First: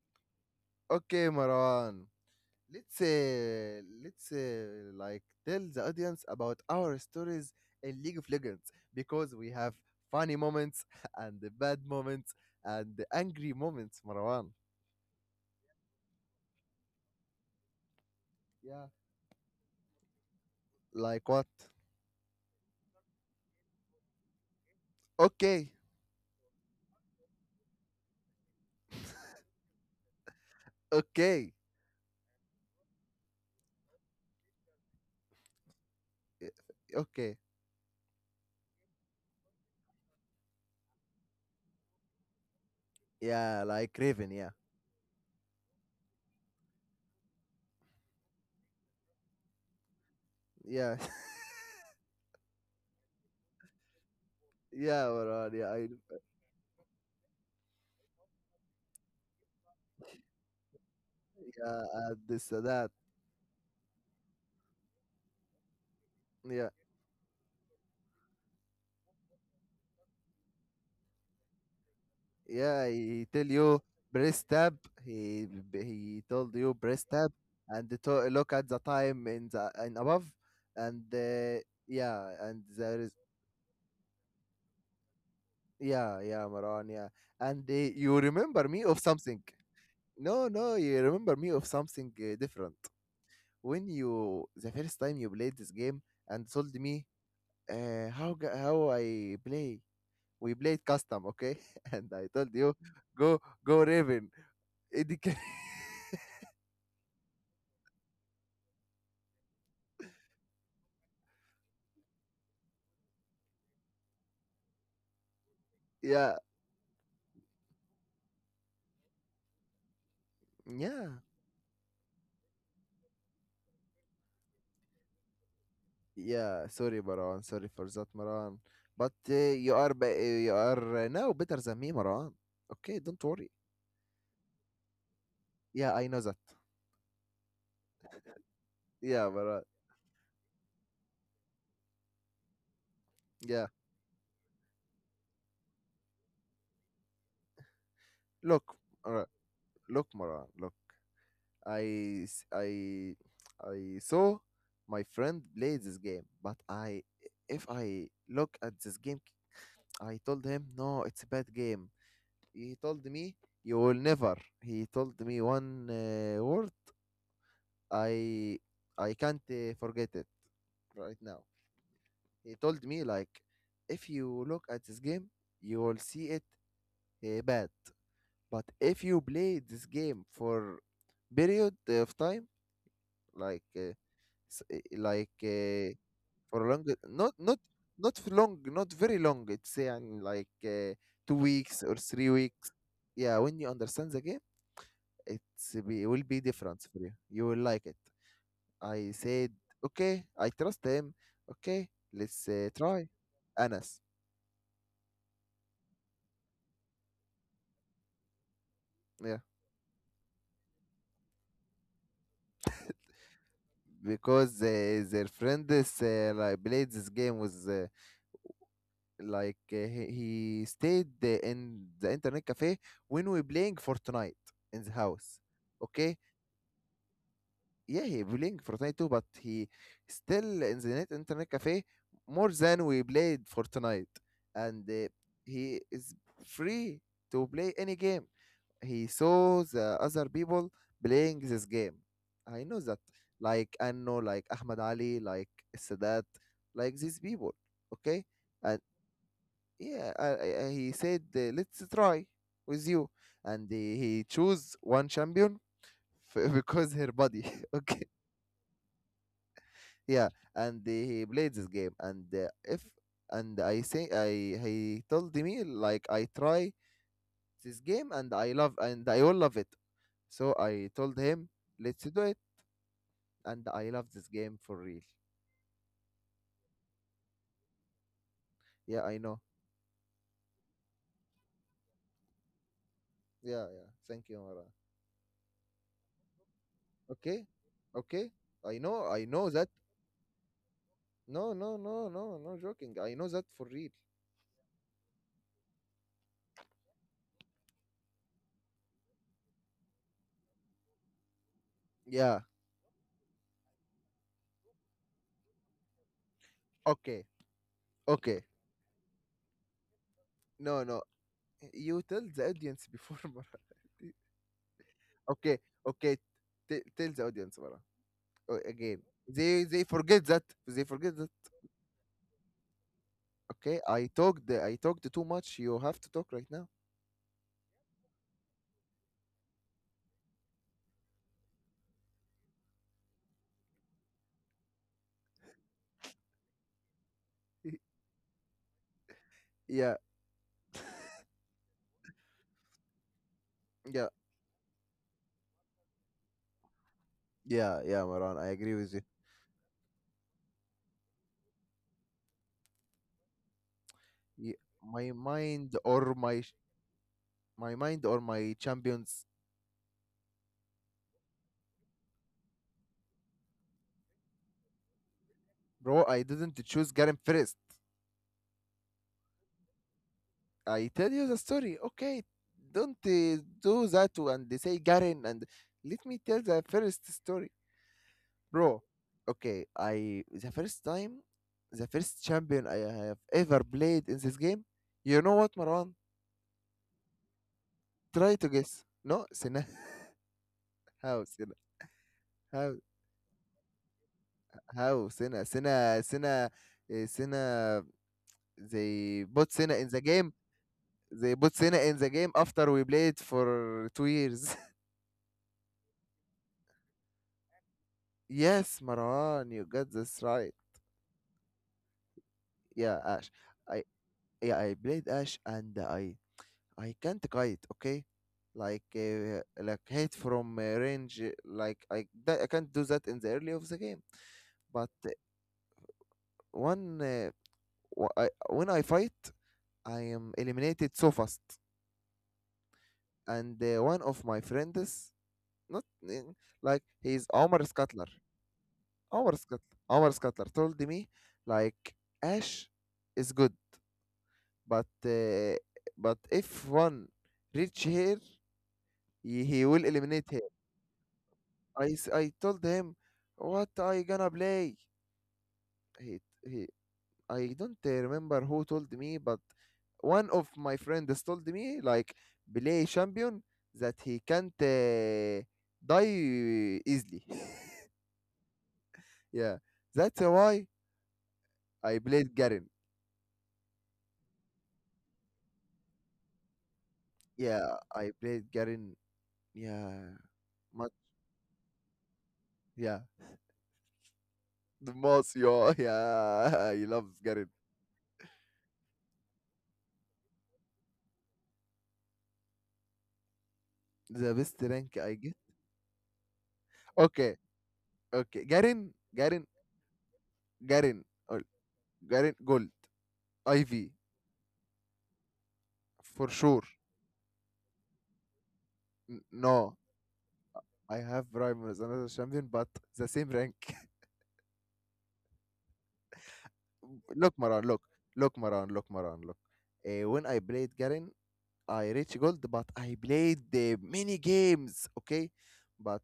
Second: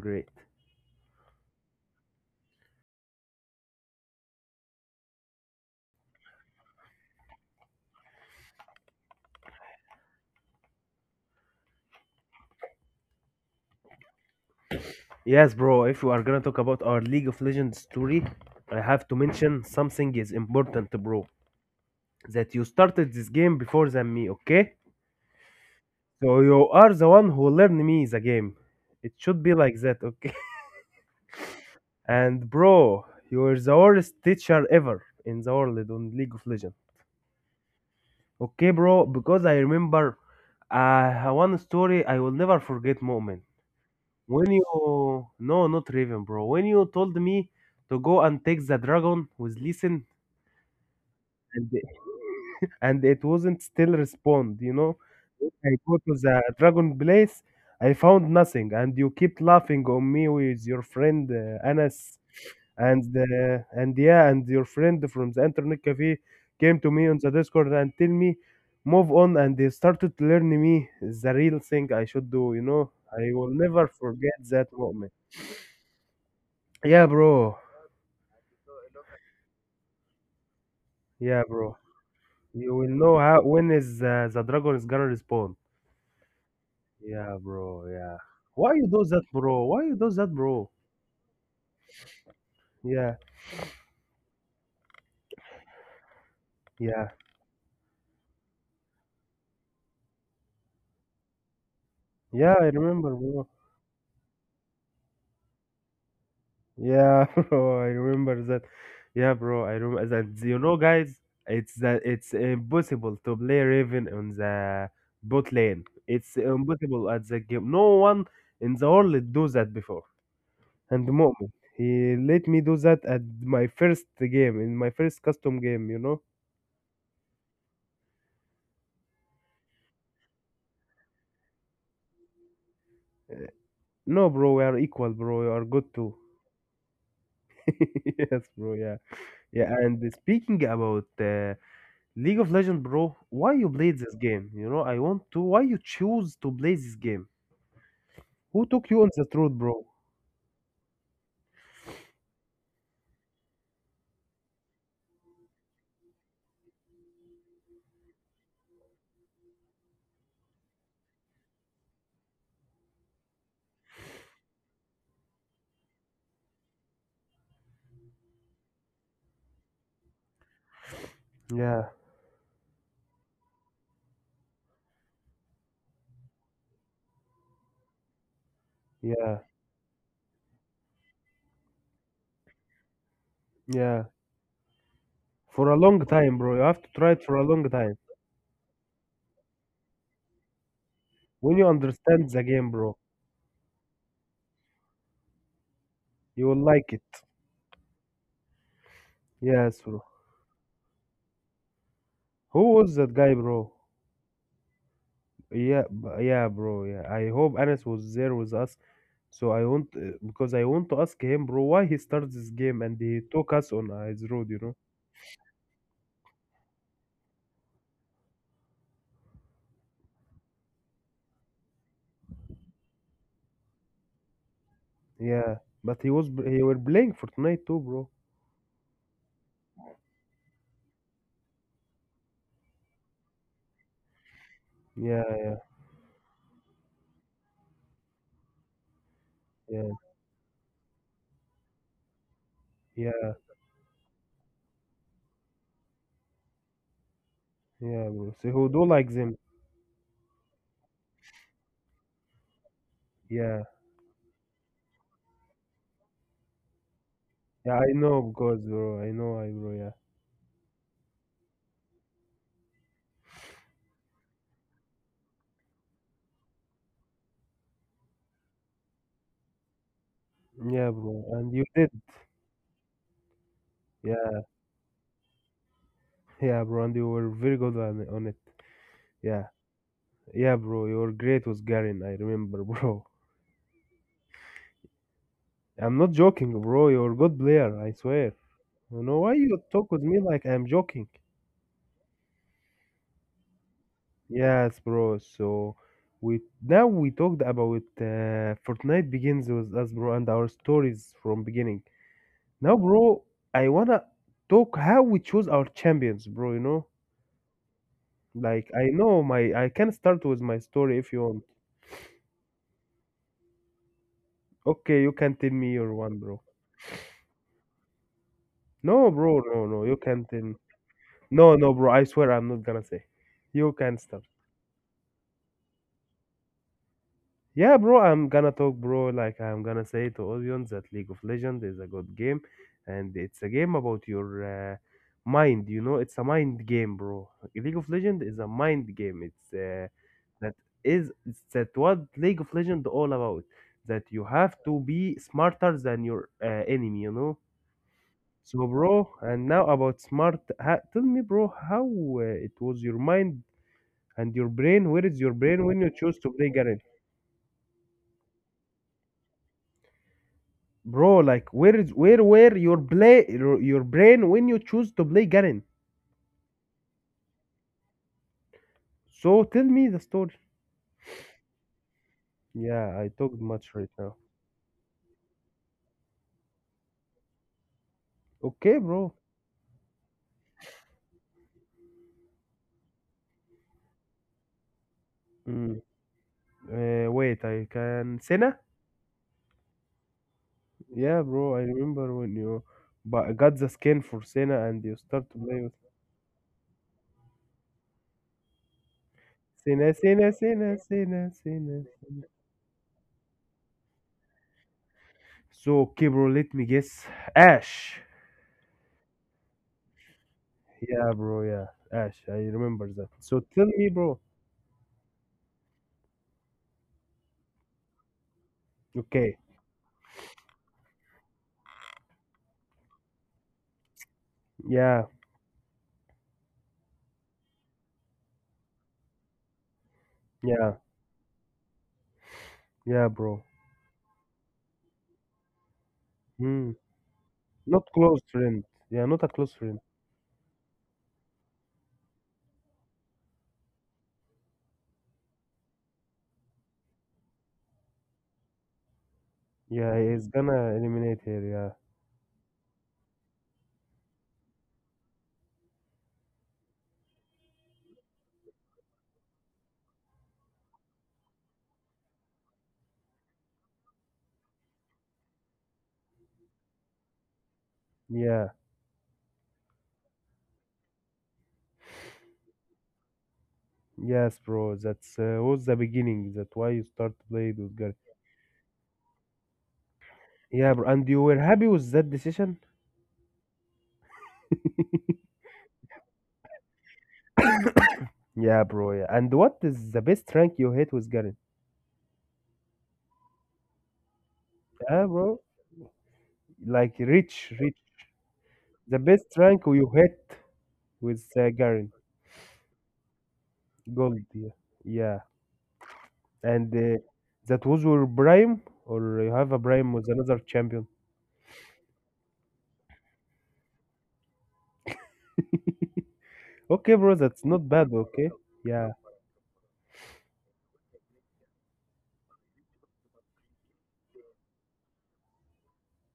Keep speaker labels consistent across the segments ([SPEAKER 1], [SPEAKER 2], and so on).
[SPEAKER 1] great.
[SPEAKER 2] Okay, Maran. Let's like tell the audience about our stories in League of Legends because we have funny moments and the bad moments and the angry moments, Marwan.
[SPEAKER 1] Yes, bro. If we are gonna talk about our League of Legends story, I
[SPEAKER 2] Yeah.
[SPEAKER 1] have to mention something is important, bro.
[SPEAKER 2] Like what?
[SPEAKER 1] That you started this game before than me, okay?
[SPEAKER 2] Okay.
[SPEAKER 1] So you are the one who learned me the game. It should be like that, okay?
[SPEAKER 2] Okay.
[SPEAKER 1] And bro, you are the worst teacher ever in the world on League of
[SPEAKER 2] eh,
[SPEAKER 1] Legends.
[SPEAKER 2] Okay.
[SPEAKER 1] Okay, bro, because I remember one story I will never forget moment.
[SPEAKER 2] Yeah, like Raven.
[SPEAKER 1] When you
[SPEAKER 2] Yeah.
[SPEAKER 1] no, not Raven, bro. When you told me to go and take the dragon with listen
[SPEAKER 2] Yeah.
[SPEAKER 1] and and it wasn't still respond, you know.
[SPEAKER 2] Yeah, Marwan.
[SPEAKER 1] I
[SPEAKER 2] Yeah.
[SPEAKER 1] go to the dragon place, I found nothing, and you keep laughing on me with your friend
[SPEAKER 2] Yeah.
[SPEAKER 1] Anas,
[SPEAKER 2] And this and that.
[SPEAKER 1] and yeah, and your friend from the internet cafe came
[SPEAKER 2] Yeah.
[SPEAKER 1] to me on the Discord and tell me move on, and they started to learn me the real thing I should do, you know.
[SPEAKER 2] Yeah,
[SPEAKER 1] I
[SPEAKER 2] he
[SPEAKER 1] will
[SPEAKER 2] tell
[SPEAKER 1] never
[SPEAKER 2] you
[SPEAKER 1] forget
[SPEAKER 2] breast
[SPEAKER 1] that
[SPEAKER 2] tab.
[SPEAKER 1] moment.
[SPEAKER 2] He he told you
[SPEAKER 1] Yeah,
[SPEAKER 2] breast tab,
[SPEAKER 1] bro.
[SPEAKER 2] and to look at the time in the in above, and
[SPEAKER 1] Yeah, bro.
[SPEAKER 2] yeah, and
[SPEAKER 1] You will
[SPEAKER 2] there
[SPEAKER 1] know
[SPEAKER 2] is
[SPEAKER 1] how when is the dragon is gonna respawn.
[SPEAKER 2] yeah, yeah, Maran, yeah,
[SPEAKER 1] Yeah,
[SPEAKER 2] and
[SPEAKER 1] bro. Yeah.
[SPEAKER 2] you
[SPEAKER 1] Why
[SPEAKER 2] remember
[SPEAKER 1] you
[SPEAKER 2] me
[SPEAKER 1] do
[SPEAKER 2] of
[SPEAKER 1] that,
[SPEAKER 2] something.
[SPEAKER 1] bro? Why you do that,
[SPEAKER 2] No,
[SPEAKER 1] bro?
[SPEAKER 2] no, you remember me of something different.
[SPEAKER 1] Yeah,
[SPEAKER 2] When you the first time you played this game and told
[SPEAKER 1] yeah,
[SPEAKER 2] me how I play. We played custom, okay? And I
[SPEAKER 1] yeah,
[SPEAKER 2] told
[SPEAKER 1] I
[SPEAKER 2] you,
[SPEAKER 1] remember, bro.
[SPEAKER 2] go go Raven. It can
[SPEAKER 1] Yeah, bro, I remember that. Yeah, bro, I remember that. You know, guys, it's impossible to play Raven on the bot lane. It's
[SPEAKER 2] yeah.
[SPEAKER 1] impossible at the game. No one in the world do that before. And
[SPEAKER 2] Yeah,
[SPEAKER 1] Mu'min. He let me do that at my first game, in my first custom game, you know?
[SPEAKER 2] yeah. Sorry, Maran. Sorry for that, Maran. But you are now better than me, Maran. Okay, don't worry.
[SPEAKER 1] No, bro, we are equal, bro. You are good
[SPEAKER 2] Yeah,
[SPEAKER 1] too.
[SPEAKER 2] I know that.
[SPEAKER 1] Yes, bro, yeah.
[SPEAKER 2] Yeah,
[SPEAKER 1] Yeah,
[SPEAKER 2] Maran.
[SPEAKER 1] and speaking about League of Legends, bro, why you
[SPEAKER 2] Yeah.
[SPEAKER 1] played this game? You know, I want to. Why you choose to play this game? Who
[SPEAKER 2] Look,
[SPEAKER 1] took you on the
[SPEAKER 2] alright.
[SPEAKER 1] road, bro?
[SPEAKER 2] Look, Maran. Look, I s- I saw my friend play this game, but I if I look at this game, I told him no, it's a bad game. He told me you will never. He told me one word. I I can't forget it right now.
[SPEAKER 1] Yeah,
[SPEAKER 2] He told me like, if you look at this game, you will see it bad. But if you
[SPEAKER 1] yeah,
[SPEAKER 2] play this game for period of time, like
[SPEAKER 1] yeah.
[SPEAKER 2] uh, s- uh, like
[SPEAKER 1] For a
[SPEAKER 2] uh,
[SPEAKER 1] long time, bro. You
[SPEAKER 2] for a
[SPEAKER 1] have to
[SPEAKER 2] long,
[SPEAKER 1] try it for a long time.
[SPEAKER 2] not for long, not very long. It's like two
[SPEAKER 1] When you
[SPEAKER 2] weeks or
[SPEAKER 1] understand
[SPEAKER 2] three
[SPEAKER 1] the game,
[SPEAKER 2] weeks.
[SPEAKER 1] bro,
[SPEAKER 2] Yeah, when you understand the game, it will
[SPEAKER 1] you
[SPEAKER 2] be
[SPEAKER 1] will like
[SPEAKER 2] different
[SPEAKER 1] it.
[SPEAKER 2] for you. You will like it. I said,
[SPEAKER 1] Yes, bro.
[SPEAKER 2] okay, I trust him. Okay, let's
[SPEAKER 1] Who was that
[SPEAKER 2] try.
[SPEAKER 1] guy, bro?
[SPEAKER 2] Anas.
[SPEAKER 1] Yeah, yeah, bro. Yeah, I hope Anas was there with us.
[SPEAKER 2] Yeah.
[SPEAKER 1] So I want because I want to ask him, bro, why he started this game and he took us on his road, you
[SPEAKER 2] Because
[SPEAKER 1] know?
[SPEAKER 2] their friend is, like played this game with like uh, he he stayed in the internet cafe when we playing Fortnite in the house.
[SPEAKER 1] Yeah, but
[SPEAKER 2] Okay,
[SPEAKER 1] he were playing Fortnite too, bro.
[SPEAKER 2] yeah, he playing Fortnite too, but he still in the net internet cafe more than we played Fortnite, and
[SPEAKER 1] Yeah,
[SPEAKER 2] he is free to play any game he saw
[SPEAKER 1] yeah,
[SPEAKER 2] the other people playing this game. I know that,
[SPEAKER 1] yeah,
[SPEAKER 2] like Anno, like Ahmed Ali, like Sadat, like these people.
[SPEAKER 1] yeah, bro.
[SPEAKER 2] Okay,
[SPEAKER 1] So who do
[SPEAKER 2] and
[SPEAKER 1] like them?
[SPEAKER 2] yeah, he said, "Let's try with you,"
[SPEAKER 1] Yeah,
[SPEAKER 2] and he chose one champion because her body.
[SPEAKER 1] yeah, I
[SPEAKER 2] Okay,
[SPEAKER 1] know because, bro. I know, I bro. Yeah,
[SPEAKER 2] yeah, and he played this game, and if and I say I he told me like I try this game and I love and I all love it. So
[SPEAKER 1] yeah,
[SPEAKER 2] I
[SPEAKER 1] bro.
[SPEAKER 2] told
[SPEAKER 1] And
[SPEAKER 2] him,
[SPEAKER 1] you did.
[SPEAKER 2] "Let's do it." And I love this
[SPEAKER 1] Yeah,
[SPEAKER 2] game for real.
[SPEAKER 1] yeah, bro. And you were very good on it.
[SPEAKER 2] Yeah, I
[SPEAKER 1] Yeah,
[SPEAKER 2] know.
[SPEAKER 1] yeah, bro. You were great with Garin. I remember, bro.
[SPEAKER 2] Yeah, yeah. Thank you, Mara.
[SPEAKER 1] I'm not joking, bro. You're a good
[SPEAKER 2] Okay,
[SPEAKER 1] player. I swear.
[SPEAKER 2] okay.
[SPEAKER 1] You know why
[SPEAKER 2] I know
[SPEAKER 1] you
[SPEAKER 2] that.
[SPEAKER 1] talk with me like I'm joking?
[SPEAKER 2] No, no, no, no, no joking. I know that for real.
[SPEAKER 1] Yes, bro. So we now we talked about Fortnite begins with us, bro, and our stories from beginning.
[SPEAKER 2] Yeah.
[SPEAKER 1] Now, bro, I wanna talk how we choose our champions, bro. You know,
[SPEAKER 2] Okay, okay.
[SPEAKER 1] like I can start with my
[SPEAKER 2] No,
[SPEAKER 1] story if
[SPEAKER 2] no.
[SPEAKER 1] you want.
[SPEAKER 2] You tell the audience before, Mara.
[SPEAKER 1] Okay, you can tell
[SPEAKER 2] Okay,
[SPEAKER 1] me your one,
[SPEAKER 2] okay.
[SPEAKER 1] bro.
[SPEAKER 2] Tell the audience, Mara. Oh,
[SPEAKER 1] No,
[SPEAKER 2] again,
[SPEAKER 1] bro, no,
[SPEAKER 2] they
[SPEAKER 1] no,
[SPEAKER 2] they
[SPEAKER 1] you can
[SPEAKER 2] forget
[SPEAKER 1] tell.
[SPEAKER 2] that. They forget that.
[SPEAKER 1] No, no, bro. I swear I'm not gonna say. You
[SPEAKER 2] Okay,
[SPEAKER 1] can
[SPEAKER 2] I
[SPEAKER 1] start.
[SPEAKER 2] talked. I talked too much. You have to talk right now.
[SPEAKER 1] Yeah, bro, I'm gonna talk, bro. Like, I'm gonna say to audience that League of Legends is a good game, and it's a game about your mind. You know, it's a mind game, bro. League of Legends is a mind game. It's
[SPEAKER 2] Yeah,
[SPEAKER 1] that is it's that what League of Legends all about. That
[SPEAKER 2] yeah,
[SPEAKER 1] you have to be smarter than your enemy. You know.
[SPEAKER 2] yeah, yeah, Maran. I
[SPEAKER 1] So,
[SPEAKER 2] agree with
[SPEAKER 1] bro,
[SPEAKER 2] you.
[SPEAKER 1] and now about smart. Tell me, bro, how it was your mind and your
[SPEAKER 2] Ye-
[SPEAKER 1] brain? Where is
[SPEAKER 2] My
[SPEAKER 1] your brain when you
[SPEAKER 2] mind
[SPEAKER 1] choose
[SPEAKER 2] or
[SPEAKER 1] to play Garen?
[SPEAKER 2] my mind or my champions.
[SPEAKER 1] Bro, like where is where your play your brain when you choose to play Garen,
[SPEAKER 2] Bro, I didn't choose Garen first.
[SPEAKER 1] so tell me the story.
[SPEAKER 2] I tell you the story. Okay,
[SPEAKER 1] Yeah, I
[SPEAKER 2] don't
[SPEAKER 1] talked much right
[SPEAKER 2] do
[SPEAKER 1] now.
[SPEAKER 2] that and they say Garen and let me tell the first story.
[SPEAKER 1] Okay,
[SPEAKER 2] Bro,
[SPEAKER 1] bro.
[SPEAKER 2] okay, I the first time, the first champion I have ever played in this game. You know what,
[SPEAKER 1] Mm.
[SPEAKER 2] Marwan?
[SPEAKER 1] Uh, wait, I can
[SPEAKER 2] Try
[SPEAKER 1] Senna.
[SPEAKER 2] to guess. No, Sina.
[SPEAKER 1] Yeah,
[SPEAKER 2] How
[SPEAKER 1] bro, I
[SPEAKER 2] Sina?
[SPEAKER 1] remember when you
[SPEAKER 2] How
[SPEAKER 1] but got the skin for Senna and you
[SPEAKER 2] how
[SPEAKER 1] start to
[SPEAKER 2] Sina?
[SPEAKER 1] play with
[SPEAKER 2] Sina. They put Sina
[SPEAKER 1] Senna,
[SPEAKER 2] in the
[SPEAKER 1] Senna,
[SPEAKER 2] game.
[SPEAKER 1] Senna, Senna,
[SPEAKER 2] They put
[SPEAKER 1] Senna.
[SPEAKER 2] Cena in the game after we played for 2 years.
[SPEAKER 1] So okay, bro, let me guess. Ash.
[SPEAKER 2] Yes, Marwan, you got this right.
[SPEAKER 1] Yeah, bro, yeah, Ash, I remember that.
[SPEAKER 2] Yeah, Ash.
[SPEAKER 1] So tell me,
[SPEAKER 2] I
[SPEAKER 1] bro.
[SPEAKER 2] yeah I played Ash and I can't kite. Okay,
[SPEAKER 1] Okay.
[SPEAKER 2] like hit from range. Like I that, I can't do that in the early of the game. But
[SPEAKER 1] Yeah.
[SPEAKER 2] one uh, when I fight, I am
[SPEAKER 1] Yeah,
[SPEAKER 2] eliminated so fast.
[SPEAKER 1] yeah, bro.
[SPEAKER 2] And one of my friends, not
[SPEAKER 1] Hmm.
[SPEAKER 2] like he's Omar
[SPEAKER 1] Not
[SPEAKER 2] Scuttler.
[SPEAKER 1] close friend. Yeah, not a
[SPEAKER 2] Our
[SPEAKER 1] close
[SPEAKER 2] scut
[SPEAKER 1] friend.
[SPEAKER 2] our scuttler told me like Ash is good, but uh, but if one reach here, he will
[SPEAKER 1] Yeah, he's
[SPEAKER 2] eliminate her.
[SPEAKER 1] gonna eliminate her.
[SPEAKER 2] I told him, what I gonna play? He he. I don't remember who told me, but one of my friends told me like play champion that he can't die easily.
[SPEAKER 1] Yeah, yeah,
[SPEAKER 2] Yeah, that's why I played Garen.
[SPEAKER 1] yes, bro. That's was the beginning. That's why you start to play with
[SPEAKER 2] Yeah,
[SPEAKER 1] girl.
[SPEAKER 2] I played Garen. Yeah.
[SPEAKER 1] Yeah, bro.
[SPEAKER 2] Much
[SPEAKER 1] And you were happy with that decision?
[SPEAKER 2] yeah. The most yo yeah. He loves Garen.
[SPEAKER 1] Yeah, bro. Yeah. And what is the best rank you hit with Garen?
[SPEAKER 2] The best
[SPEAKER 1] Yeah,
[SPEAKER 2] rank I
[SPEAKER 1] bro.
[SPEAKER 2] get.
[SPEAKER 1] Like
[SPEAKER 2] Okay.
[SPEAKER 1] rich, rich.
[SPEAKER 2] Okay.
[SPEAKER 1] The
[SPEAKER 2] Garen.
[SPEAKER 1] best
[SPEAKER 2] Garen.
[SPEAKER 1] rank you hit
[SPEAKER 2] Garen.
[SPEAKER 1] with
[SPEAKER 2] Or
[SPEAKER 1] Garen.
[SPEAKER 2] Garen Gold. Ivy.
[SPEAKER 1] Gold. Yeah. Yeah.
[SPEAKER 2] For sure.
[SPEAKER 1] And that was your prime, or you have a
[SPEAKER 2] No.
[SPEAKER 1] prime with another champion.
[SPEAKER 2] I have Rhyme as another champion, but the same rank.
[SPEAKER 1] Okay, bro. That's
[SPEAKER 2] Look,
[SPEAKER 1] not
[SPEAKER 2] Maran,
[SPEAKER 1] bad.
[SPEAKER 2] look.
[SPEAKER 1] Okay.
[SPEAKER 2] Look, Maran,
[SPEAKER 1] Yeah.
[SPEAKER 2] look, Maran, look. When I played Garen, I reached gold, but I played many games, okay? But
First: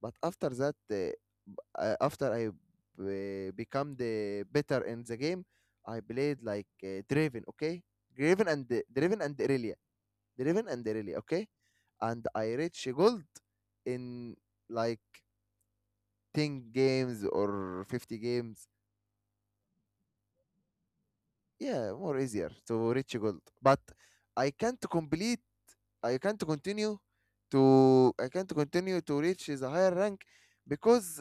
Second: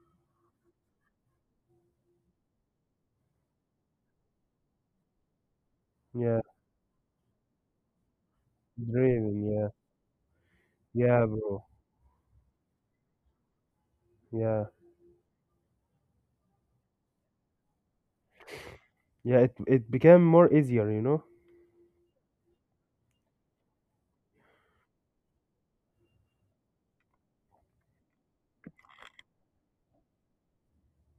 [SPEAKER 2] after that, after I become the better in the game, I played
[SPEAKER 1] Yeah.
[SPEAKER 2] like Draven, okay? Draven and Draven and
[SPEAKER 1] Dreaming, yeah,
[SPEAKER 2] Irelia, Draven and Irelia,
[SPEAKER 1] yeah,
[SPEAKER 2] okay?
[SPEAKER 1] bro,
[SPEAKER 2] And I reached gold in
[SPEAKER 1] yeah,
[SPEAKER 2] like 10 games or 50 games.
[SPEAKER 1] yeah. It became more easier, you know.
[SPEAKER 2] Yeah, more easier to reach gold. But I can't complete I can't continue I can't continue to reach the higher rank because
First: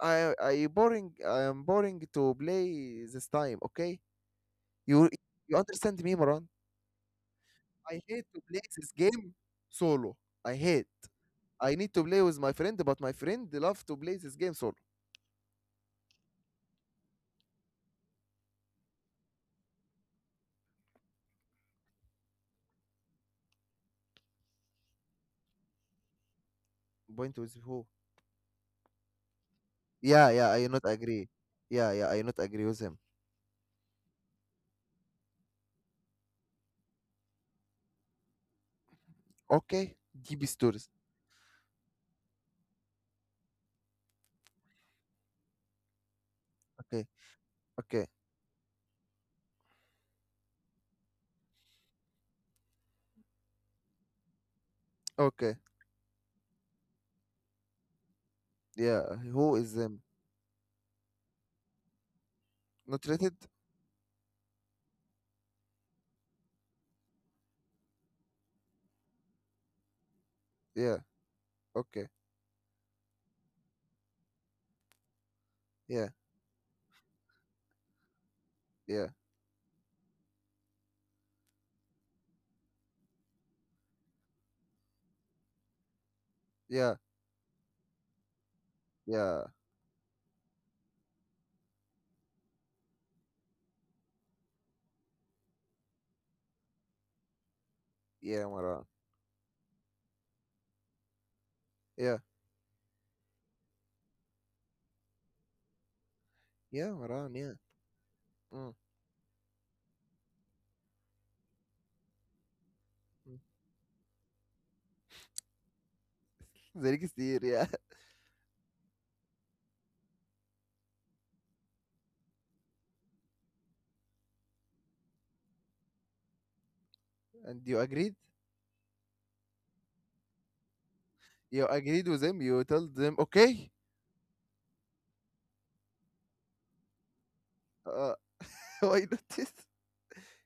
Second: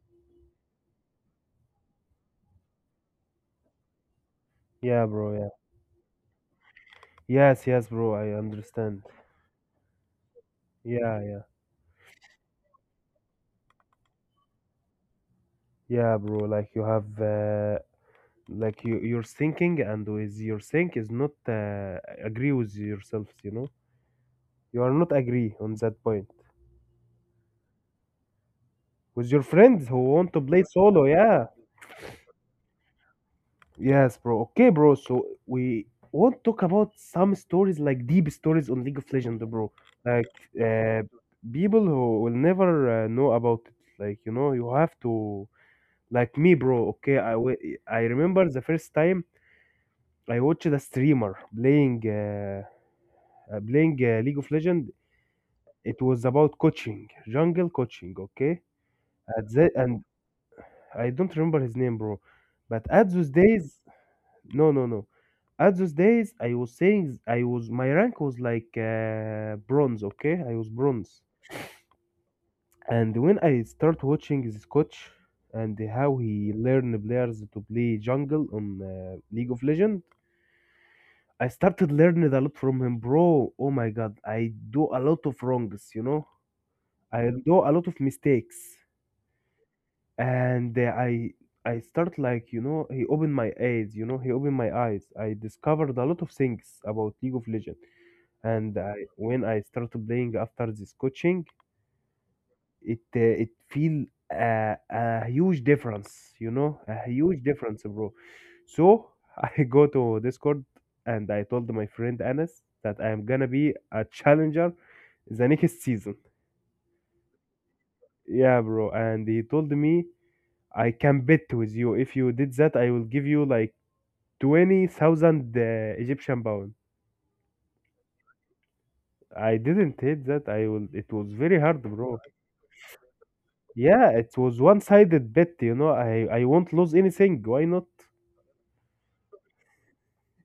[SPEAKER 2] I am boring to play this time. Okay,
[SPEAKER 1] Yeah,
[SPEAKER 2] you
[SPEAKER 1] bro, yeah.
[SPEAKER 2] you understand me, Moran?
[SPEAKER 1] Yes, yes,
[SPEAKER 2] I
[SPEAKER 1] bro.
[SPEAKER 2] hate
[SPEAKER 1] I
[SPEAKER 2] to play this
[SPEAKER 1] understand.
[SPEAKER 2] game solo. I hate.
[SPEAKER 1] Yeah, yeah,
[SPEAKER 2] I need to play with my friend, but my friend love to play this game solo.
[SPEAKER 1] yeah, bro. Like you have, like you're thinking, and with your think is not agree with yourself. You know, you are not agree on that point
[SPEAKER 2] Point with who?
[SPEAKER 1] with your friends who
[SPEAKER 2] Yeah,
[SPEAKER 1] want to
[SPEAKER 2] yeah.
[SPEAKER 1] play
[SPEAKER 2] I not
[SPEAKER 1] solo.
[SPEAKER 2] agree.
[SPEAKER 1] Yeah,
[SPEAKER 2] Yeah, yeah. I not agree with him.
[SPEAKER 1] yes, bro. Okay, bro. So we won't talk about some stories like deep stories on League of Legends, bro.
[SPEAKER 2] Okay,
[SPEAKER 1] Like
[SPEAKER 2] DB stories.
[SPEAKER 1] uh, people who will never know about it. Like you know, you have to like me, bro.
[SPEAKER 2] Okay,
[SPEAKER 1] Okay, I
[SPEAKER 2] okay,
[SPEAKER 1] remember the first time I watched a streamer playing League of Legends.
[SPEAKER 2] okay.
[SPEAKER 1] It was about coaching, jungle coaching. Okay,
[SPEAKER 2] Yeah.
[SPEAKER 1] at
[SPEAKER 2] Who is
[SPEAKER 1] the,
[SPEAKER 2] them?
[SPEAKER 1] and I don't remember his name, bro. But
[SPEAKER 2] Not
[SPEAKER 1] at those
[SPEAKER 2] rated?
[SPEAKER 1] days, no, no, no. At those days, I was saying I was my rank was like bronze. Okay, I was
[SPEAKER 2] Yeah.
[SPEAKER 1] bronze.
[SPEAKER 2] Okay.
[SPEAKER 1] And when I start watching this coach and
[SPEAKER 2] Yeah.
[SPEAKER 1] how he learn players to play jungle on
[SPEAKER 2] Yeah,
[SPEAKER 1] League of Legends, I started learning a lot from him, bro. Oh my god, I do a lot of wrongs. You know,
[SPEAKER 2] yeah,
[SPEAKER 1] I do a lot of mistakes,
[SPEAKER 2] yeah,
[SPEAKER 1] and I. I start, like, you know, he opened my eyes, you know, he opened my eyes, I discovered a lot of things about League of Legends,
[SPEAKER 2] yeah,
[SPEAKER 1] and
[SPEAKER 2] Maran,
[SPEAKER 1] I, when I started playing after this coaching,
[SPEAKER 2] yeah,
[SPEAKER 1] it it feel a huge difference, you know,
[SPEAKER 2] yeah,
[SPEAKER 1] a
[SPEAKER 2] Maran,
[SPEAKER 1] huge
[SPEAKER 2] yeah.
[SPEAKER 1] difference, bro.
[SPEAKER 2] Mm,
[SPEAKER 1] So I go to Discord and I told my friend Anas that I am
[SPEAKER 2] mm.
[SPEAKER 1] gonna be a challenger the next season.
[SPEAKER 2] There كتير yeah.
[SPEAKER 1] Yeah, bro. And he told me I can bet with you. If you did that, I will give you like 20,000 Egyptian pound.
[SPEAKER 2] and You agreed,
[SPEAKER 1] I didn't hit that. I will. It was very
[SPEAKER 2] you
[SPEAKER 1] hard,
[SPEAKER 2] agreed
[SPEAKER 1] bro.
[SPEAKER 2] with them, you told them okay.
[SPEAKER 1] Yeah, it was one-sided bet, you know. I won't lose anything. Why not?
[SPEAKER 2] uh, why not this?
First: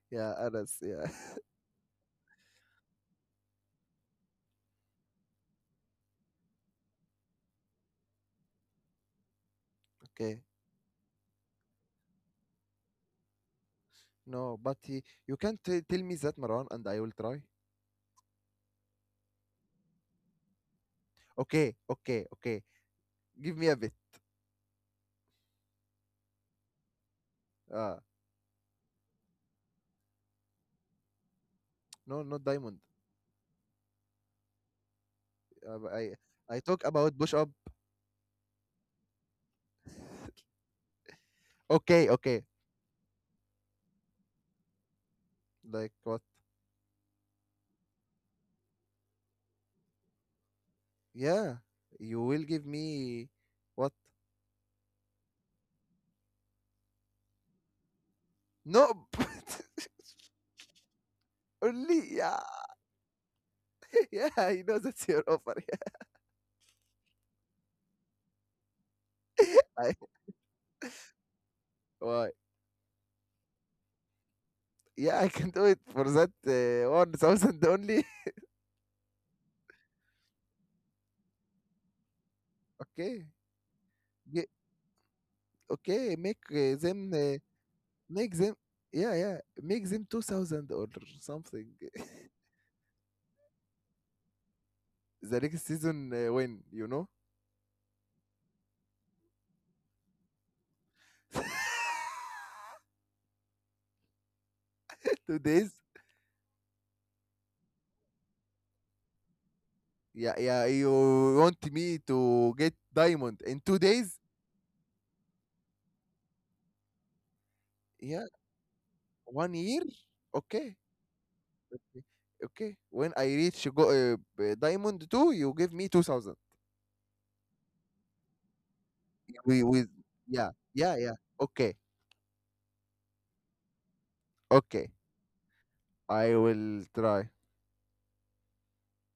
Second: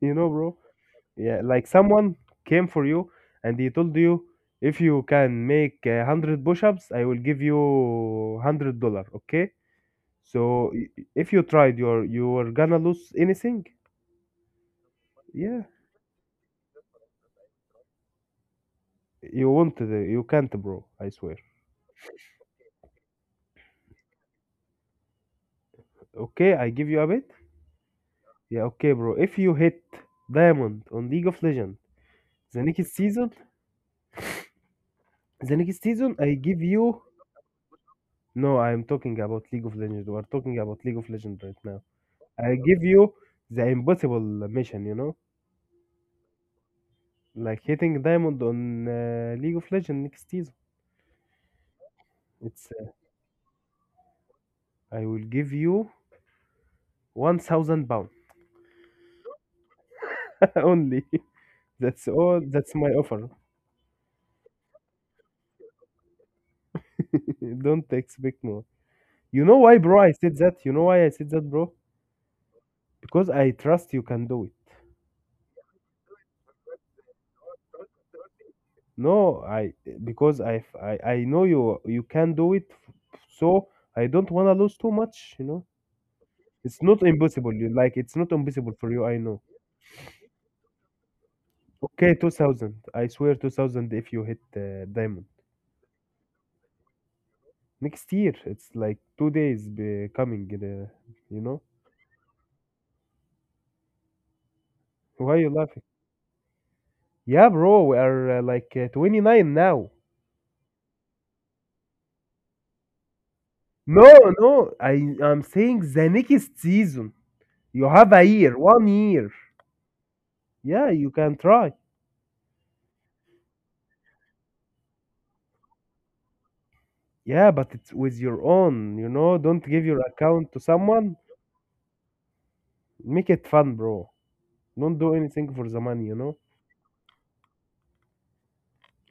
[SPEAKER 1] You know,
[SPEAKER 2] Yeah,
[SPEAKER 1] bro.
[SPEAKER 2] Anas, yeah.
[SPEAKER 1] Yeah, like someone came for you and he told you if you can make a hundred push-ups, I will give you $100. Okay.
[SPEAKER 2] Okay,
[SPEAKER 1] So i- if you tried, you're gonna lose anything.
[SPEAKER 2] no, but you
[SPEAKER 1] Yeah,
[SPEAKER 2] can't tell me that, Maran, and I will try.
[SPEAKER 1] you won't. You can't, bro. I swear.
[SPEAKER 2] Okay, okay, okay. Give me a bit.
[SPEAKER 1] Okay, I give you a bet.
[SPEAKER 2] uh
[SPEAKER 1] Yeah, okay, bro. If you hit diamond on League of Legends
[SPEAKER 2] no, not
[SPEAKER 1] the
[SPEAKER 2] diamond.
[SPEAKER 1] next season,
[SPEAKER 2] But
[SPEAKER 1] I
[SPEAKER 2] I
[SPEAKER 1] give
[SPEAKER 2] talk
[SPEAKER 1] you
[SPEAKER 2] about bush up.
[SPEAKER 1] no, I am talking about League of Legends. We are talking about League of Legends right now.
[SPEAKER 2] Okay, okay.
[SPEAKER 1] I Okay. give you the impossible mission, you know,
[SPEAKER 2] Like what?
[SPEAKER 1] like hitting diamond on League of Legends next season.
[SPEAKER 2] Yeah, you will give
[SPEAKER 1] It's
[SPEAKER 2] me what?
[SPEAKER 1] I will give you 1,000 pound
[SPEAKER 2] No.
[SPEAKER 1] only.
[SPEAKER 2] Only.
[SPEAKER 1] That's
[SPEAKER 2] Yeah.
[SPEAKER 1] all. That's my offer.
[SPEAKER 2] Yeah, he knows it's your offer. Yeah.
[SPEAKER 1] Don't expect more. You know why,
[SPEAKER 2] I,
[SPEAKER 1] bro? I said that. You know why I said that, bro?
[SPEAKER 2] why?
[SPEAKER 1] Because I trust you can do it.
[SPEAKER 2] Yeah. I can do it for that 1,000 only.
[SPEAKER 1] No, I because I know you can do it.
[SPEAKER 2] Okay.
[SPEAKER 1] So I don't
[SPEAKER 2] Yeah,
[SPEAKER 1] wanna lose too much, you know.
[SPEAKER 2] okay, make
[SPEAKER 1] It's not
[SPEAKER 2] them
[SPEAKER 1] impossible. You like it's not
[SPEAKER 2] make them
[SPEAKER 1] impossible for you.
[SPEAKER 2] yeah,
[SPEAKER 1] I
[SPEAKER 2] yeah,
[SPEAKER 1] know.
[SPEAKER 2] make them 2,000 or something.
[SPEAKER 1] Okay, 2,000. I swear, 2,000. If you hit diamond
[SPEAKER 2] The next season win, you know.
[SPEAKER 1] next year, it's like two days be coming. You know why
[SPEAKER 2] two
[SPEAKER 1] you
[SPEAKER 2] days
[SPEAKER 1] laughing? Yeah, bro. We are like 29 now.
[SPEAKER 2] Yeah, yeah, you want me to get diamond in two
[SPEAKER 1] No,
[SPEAKER 2] days
[SPEAKER 1] no. I'm saying the next season. You have a
[SPEAKER 2] Yeah,
[SPEAKER 1] year, one year.
[SPEAKER 2] 1 year. Okay.
[SPEAKER 1] Yeah, you can try.
[SPEAKER 2] Okay, when I reach go diamond two, you give me 2,000.
[SPEAKER 1] Yeah, but it's with your own. You know, don't
[SPEAKER 2] We
[SPEAKER 1] give
[SPEAKER 2] with
[SPEAKER 1] your
[SPEAKER 2] yeah,
[SPEAKER 1] account to
[SPEAKER 2] yeah, yeah.
[SPEAKER 1] someone.
[SPEAKER 2] Okay,
[SPEAKER 1] Make it fun, bro.
[SPEAKER 2] okay,
[SPEAKER 1] Don't do anything for the money. You
[SPEAKER 2] I
[SPEAKER 1] know.
[SPEAKER 2] will try.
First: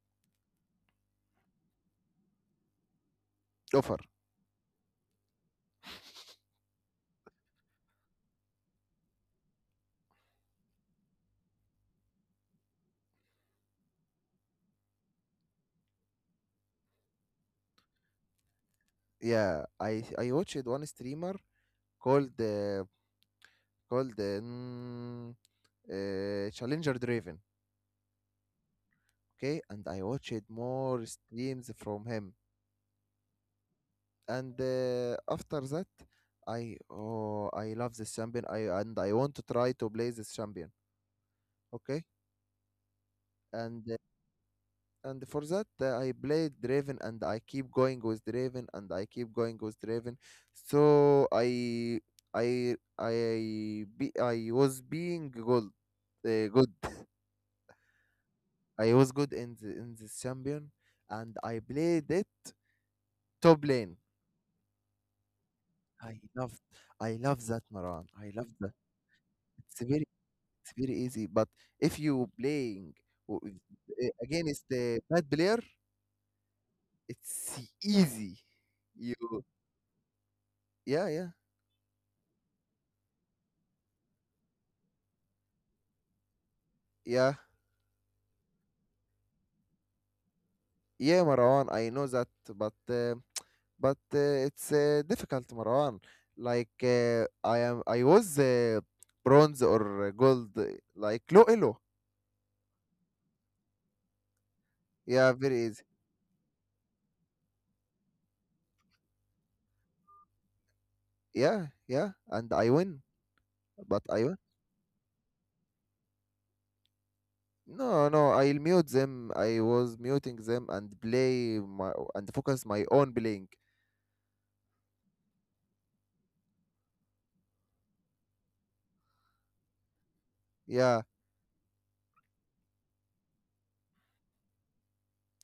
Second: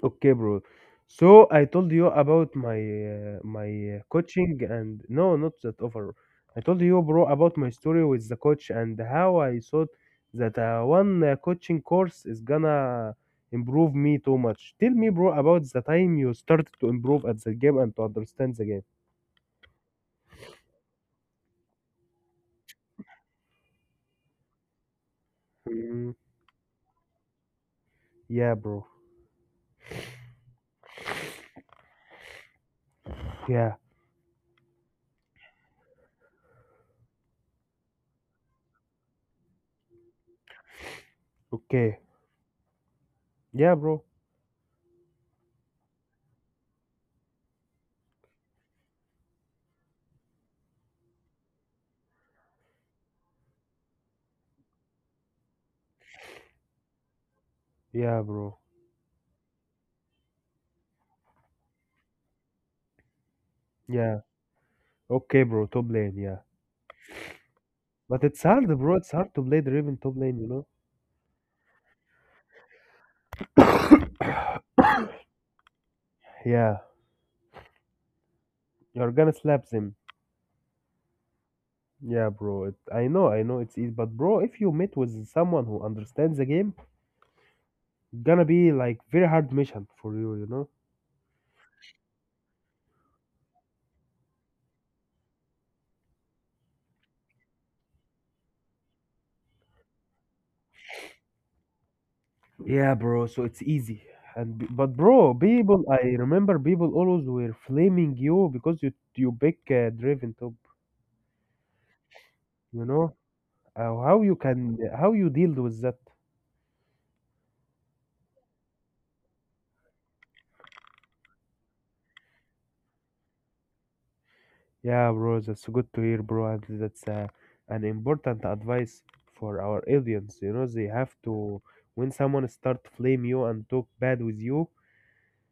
[SPEAKER 1] Okay, bro. So I told you about my
[SPEAKER 2] Offer.
[SPEAKER 1] coaching and no, not that offer. I told you, bro, about my story with the coach and how I thought that one coaching course is gonna improve me too much. Tell me, bro, about the time you started to improve at the game and to understand the game.
[SPEAKER 2] Yeah, I watched one streamer called called um,
[SPEAKER 1] Mm,
[SPEAKER 2] Challenger Draven.
[SPEAKER 1] yeah, bro.
[SPEAKER 2] Okay, and I watched more streams from him.
[SPEAKER 1] Yeah.
[SPEAKER 2] And after that, I oh, I love this champion. I want to try to play this champion.
[SPEAKER 1] Okay.
[SPEAKER 2] Okay,
[SPEAKER 1] Yeah,
[SPEAKER 2] and
[SPEAKER 1] bro.
[SPEAKER 2] and for that I played Draven and I keep going with Draven and I keep going with Draven. So I was being good, good.
[SPEAKER 1] Yeah, bro.
[SPEAKER 2] I was good in this champion and I played it top lane.
[SPEAKER 1] Yeah. Okay, bro. Top lane.
[SPEAKER 2] I
[SPEAKER 1] Yeah.
[SPEAKER 2] love, I love that, Maran.
[SPEAKER 1] But
[SPEAKER 2] I
[SPEAKER 1] it's
[SPEAKER 2] love
[SPEAKER 1] hard,
[SPEAKER 2] that.
[SPEAKER 1] bro. It's hard to play
[SPEAKER 2] It's
[SPEAKER 1] the
[SPEAKER 2] very
[SPEAKER 1] top lane, you know?
[SPEAKER 2] it's very easy, but if you playing w- against the bad player,
[SPEAKER 1] Yeah.
[SPEAKER 2] it's easy.
[SPEAKER 1] You're gonna
[SPEAKER 2] You
[SPEAKER 1] slap them.
[SPEAKER 2] yeah, yeah,
[SPEAKER 1] Yeah, bro. I know it's easy, but bro, if you meet with someone who understands the game,
[SPEAKER 2] yeah.
[SPEAKER 1] gonna be like very hard mission for you, you know?
[SPEAKER 2] Yeah, Marwan, I know that, but uh, but it's difficult, Marwan. Like I was bronze or gold, like low elo.
[SPEAKER 1] Yeah, bro. So it's easy. But bro,
[SPEAKER 2] Yeah, very
[SPEAKER 1] people,
[SPEAKER 2] easy.
[SPEAKER 1] I remember people always were flaming you because you pick Draven top.
[SPEAKER 2] Yeah, yeah, and I
[SPEAKER 1] You
[SPEAKER 2] win,
[SPEAKER 1] know
[SPEAKER 2] but
[SPEAKER 1] how
[SPEAKER 2] I
[SPEAKER 1] you
[SPEAKER 2] win.
[SPEAKER 1] can how you deal with that?
[SPEAKER 2] No, no, I'll mute them. I was muting them and play my and focus my own playing.
[SPEAKER 1] Yeah, bro, that's good to hear, bro, and that's an important advice for our audience. You know, they
[SPEAKER 2] Yeah,
[SPEAKER 1] have to, when someone start flame you and talk bad with you,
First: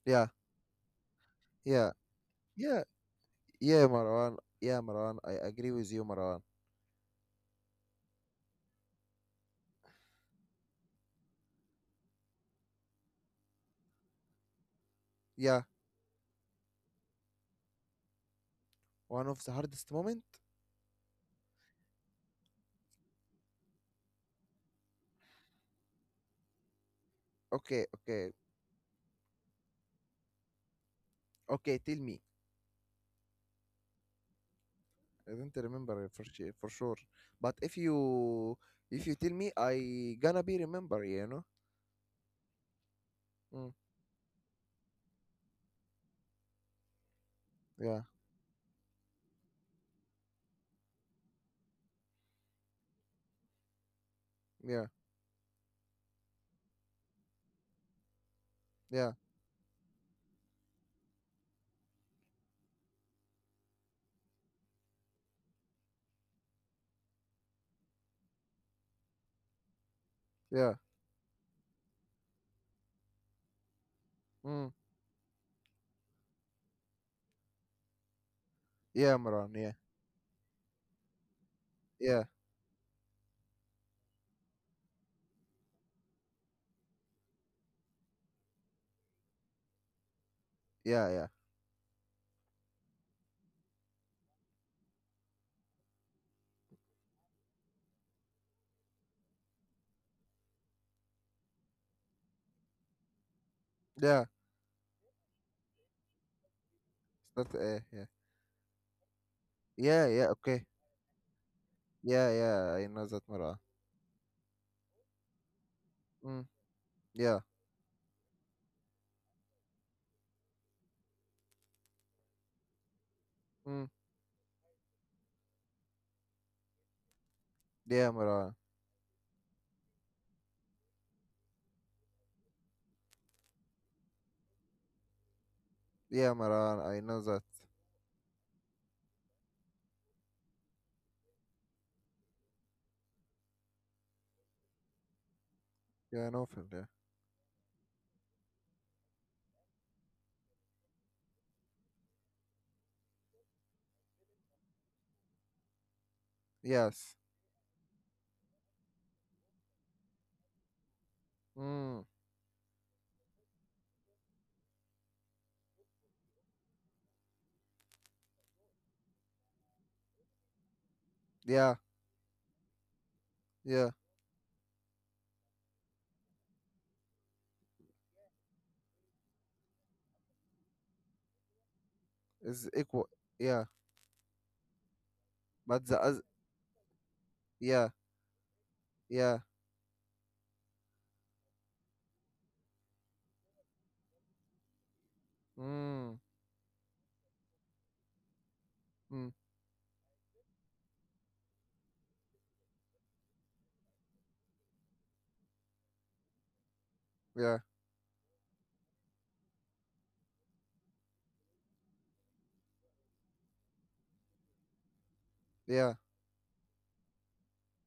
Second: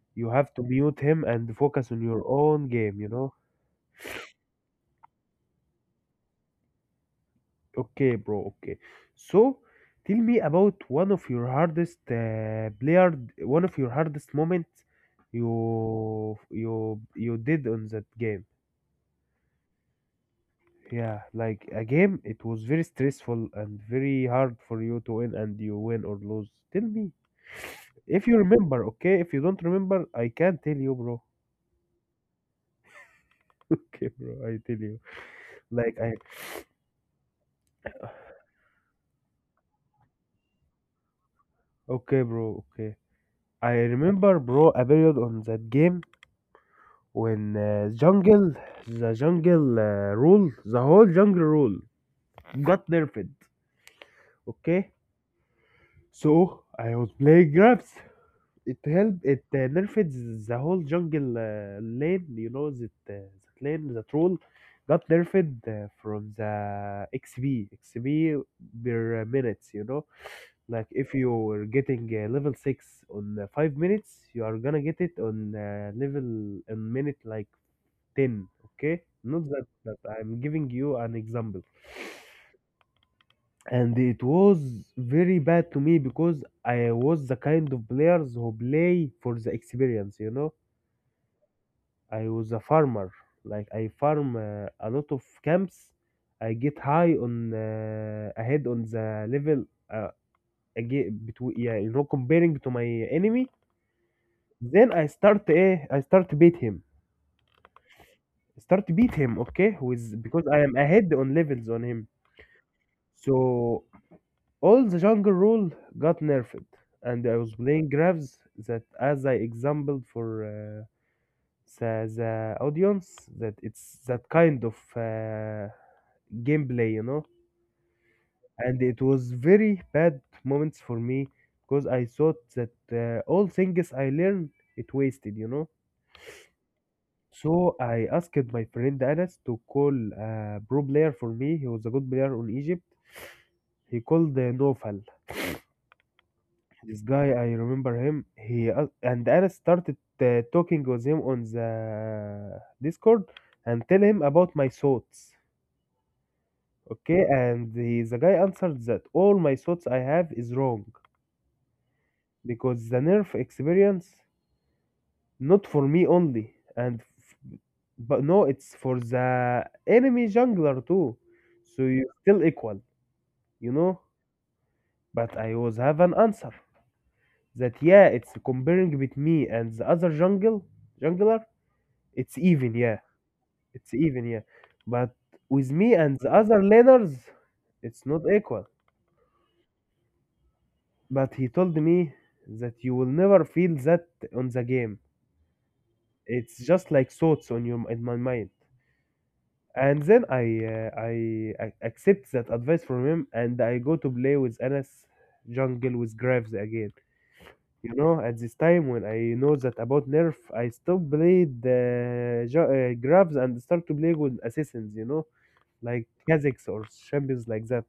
[SPEAKER 2] yeah,
[SPEAKER 1] you have to mute him and
[SPEAKER 2] yeah,
[SPEAKER 1] focus on your own
[SPEAKER 2] yeah,
[SPEAKER 1] game, you know?
[SPEAKER 2] yeah, Marwan. Yeah, Marwan. I agree with you, Marwan.
[SPEAKER 1] Okay, bro, okay. So, tell me about one of your hardest moments
[SPEAKER 2] Yeah,
[SPEAKER 1] you did on that game.
[SPEAKER 2] one of the hardest moment.
[SPEAKER 1] Yeah, like a game, it was very stressful and very hard for you to win and you win or lose. Tell me
[SPEAKER 2] Okay,
[SPEAKER 1] if
[SPEAKER 2] okay.
[SPEAKER 1] you remember, okay? If you don't remember, I can tell you, bro.
[SPEAKER 2] Okay, tell me.
[SPEAKER 1] Okay, bro, I tell you.
[SPEAKER 2] I don't
[SPEAKER 1] Like
[SPEAKER 2] remember
[SPEAKER 1] I,
[SPEAKER 2] for sure, for sure. But if you tell me, I gonna be remember. You know.
[SPEAKER 1] okay, bro, okay.
[SPEAKER 2] Mm,
[SPEAKER 1] I remember, bro, a period on that game when uh,
[SPEAKER 2] yeah.
[SPEAKER 1] jungle, the whole jungle rule got nerfed.
[SPEAKER 2] Yeah.
[SPEAKER 1] Okay, so I was playing grabs. it
[SPEAKER 2] Yeah.
[SPEAKER 1] help it uh, nerfed the whole jungle lane, you know, that lane, the troll got nerfed from the xp per minutes, you know,
[SPEAKER 2] Yeah.
[SPEAKER 1] like if you were getting level 6 on 5 minutes, you are
[SPEAKER 2] Mm,
[SPEAKER 1] gonna get it on level in minute like 10. Okay,
[SPEAKER 2] yeah,
[SPEAKER 1] not
[SPEAKER 2] Maran.
[SPEAKER 1] that,
[SPEAKER 2] Yeah.
[SPEAKER 1] that I'm giving you an example.
[SPEAKER 2] Yeah.
[SPEAKER 1] And it was very bad to me because I was the kind of players who play for the experience, you know.
[SPEAKER 2] Yeah. Yeah.
[SPEAKER 1] I was a farmer. Like I farm a lot of camps. I get high on ahead on the level uh, again between yeah, you know, comparing to my enemy.
[SPEAKER 2] Yeah.
[SPEAKER 1] Then I start beat him.
[SPEAKER 2] Start. Yeah.
[SPEAKER 1] Start beat him, okay?
[SPEAKER 2] Yeah.
[SPEAKER 1] With
[SPEAKER 2] Yeah.
[SPEAKER 1] because I
[SPEAKER 2] Okay.
[SPEAKER 1] am ahead on levels on him.
[SPEAKER 2] Yeah. Yeah. I know that, Maran.
[SPEAKER 1] So all the jungle rule got
[SPEAKER 2] Mm,
[SPEAKER 1] nerfed, and I
[SPEAKER 2] yeah.
[SPEAKER 1] was playing grabs that, as I exampled for the audience, that
[SPEAKER 2] Mm,
[SPEAKER 1] it's that kind of. Gameplay, you know,
[SPEAKER 2] yeah, Maran.
[SPEAKER 1] and it was very bad moments for me because I thought that all things I learned, it wasted, you know.
[SPEAKER 2] Yeah, Maran. I know that.
[SPEAKER 1] So I asked my friend Anas to call a pro player for me. He was a good player on Egypt. He called Nofal.
[SPEAKER 2] Yeah, no film. Yeah.
[SPEAKER 1] This guy, I remember him. And Anas started talking with him on the Discord and tell him about my thoughts.
[SPEAKER 2] Yes.
[SPEAKER 1] Okay, and he, the guy answered that all my thoughts I have is wrong
[SPEAKER 2] Mm,
[SPEAKER 1] because the nerf experience not for me only and f- but no it's for the enemy jungler too,
[SPEAKER 2] yeah.
[SPEAKER 1] so you still equal, you
[SPEAKER 2] Yeah.
[SPEAKER 1] know. But I always have an answer that yeah, it's comparing with me and the other jungler, it's
[SPEAKER 2] Is
[SPEAKER 1] even, yeah,
[SPEAKER 2] equal. Yeah.
[SPEAKER 1] it's even, yeah. But with
[SPEAKER 2] But
[SPEAKER 1] me
[SPEAKER 2] the
[SPEAKER 1] and
[SPEAKER 2] other.
[SPEAKER 1] the other laners,
[SPEAKER 2] Yeah.
[SPEAKER 1] it's not equal.
[SPEAKER 2] Yeah.
[SPEAKER 1] But he told me that you will never feel that on the game,
[SPEAKER 2] Mm,
[SPEAKER 1] it's just like thoughts on your in my mind.
[SPEAKER 2] mm,
[SPEAKER 1] And then I accept that advice from him, and I go to play with Anas jungle with Graves again.
[SPEAKER 2] yeah.
[SPEAKER 1] You know, at this time when I know that about Nerf, I stop play the Graves and start to play with assassins. You know,
[SPEAKER 2] Yeah.
[SPEAKER 1] like Kha'Zix or champions like that.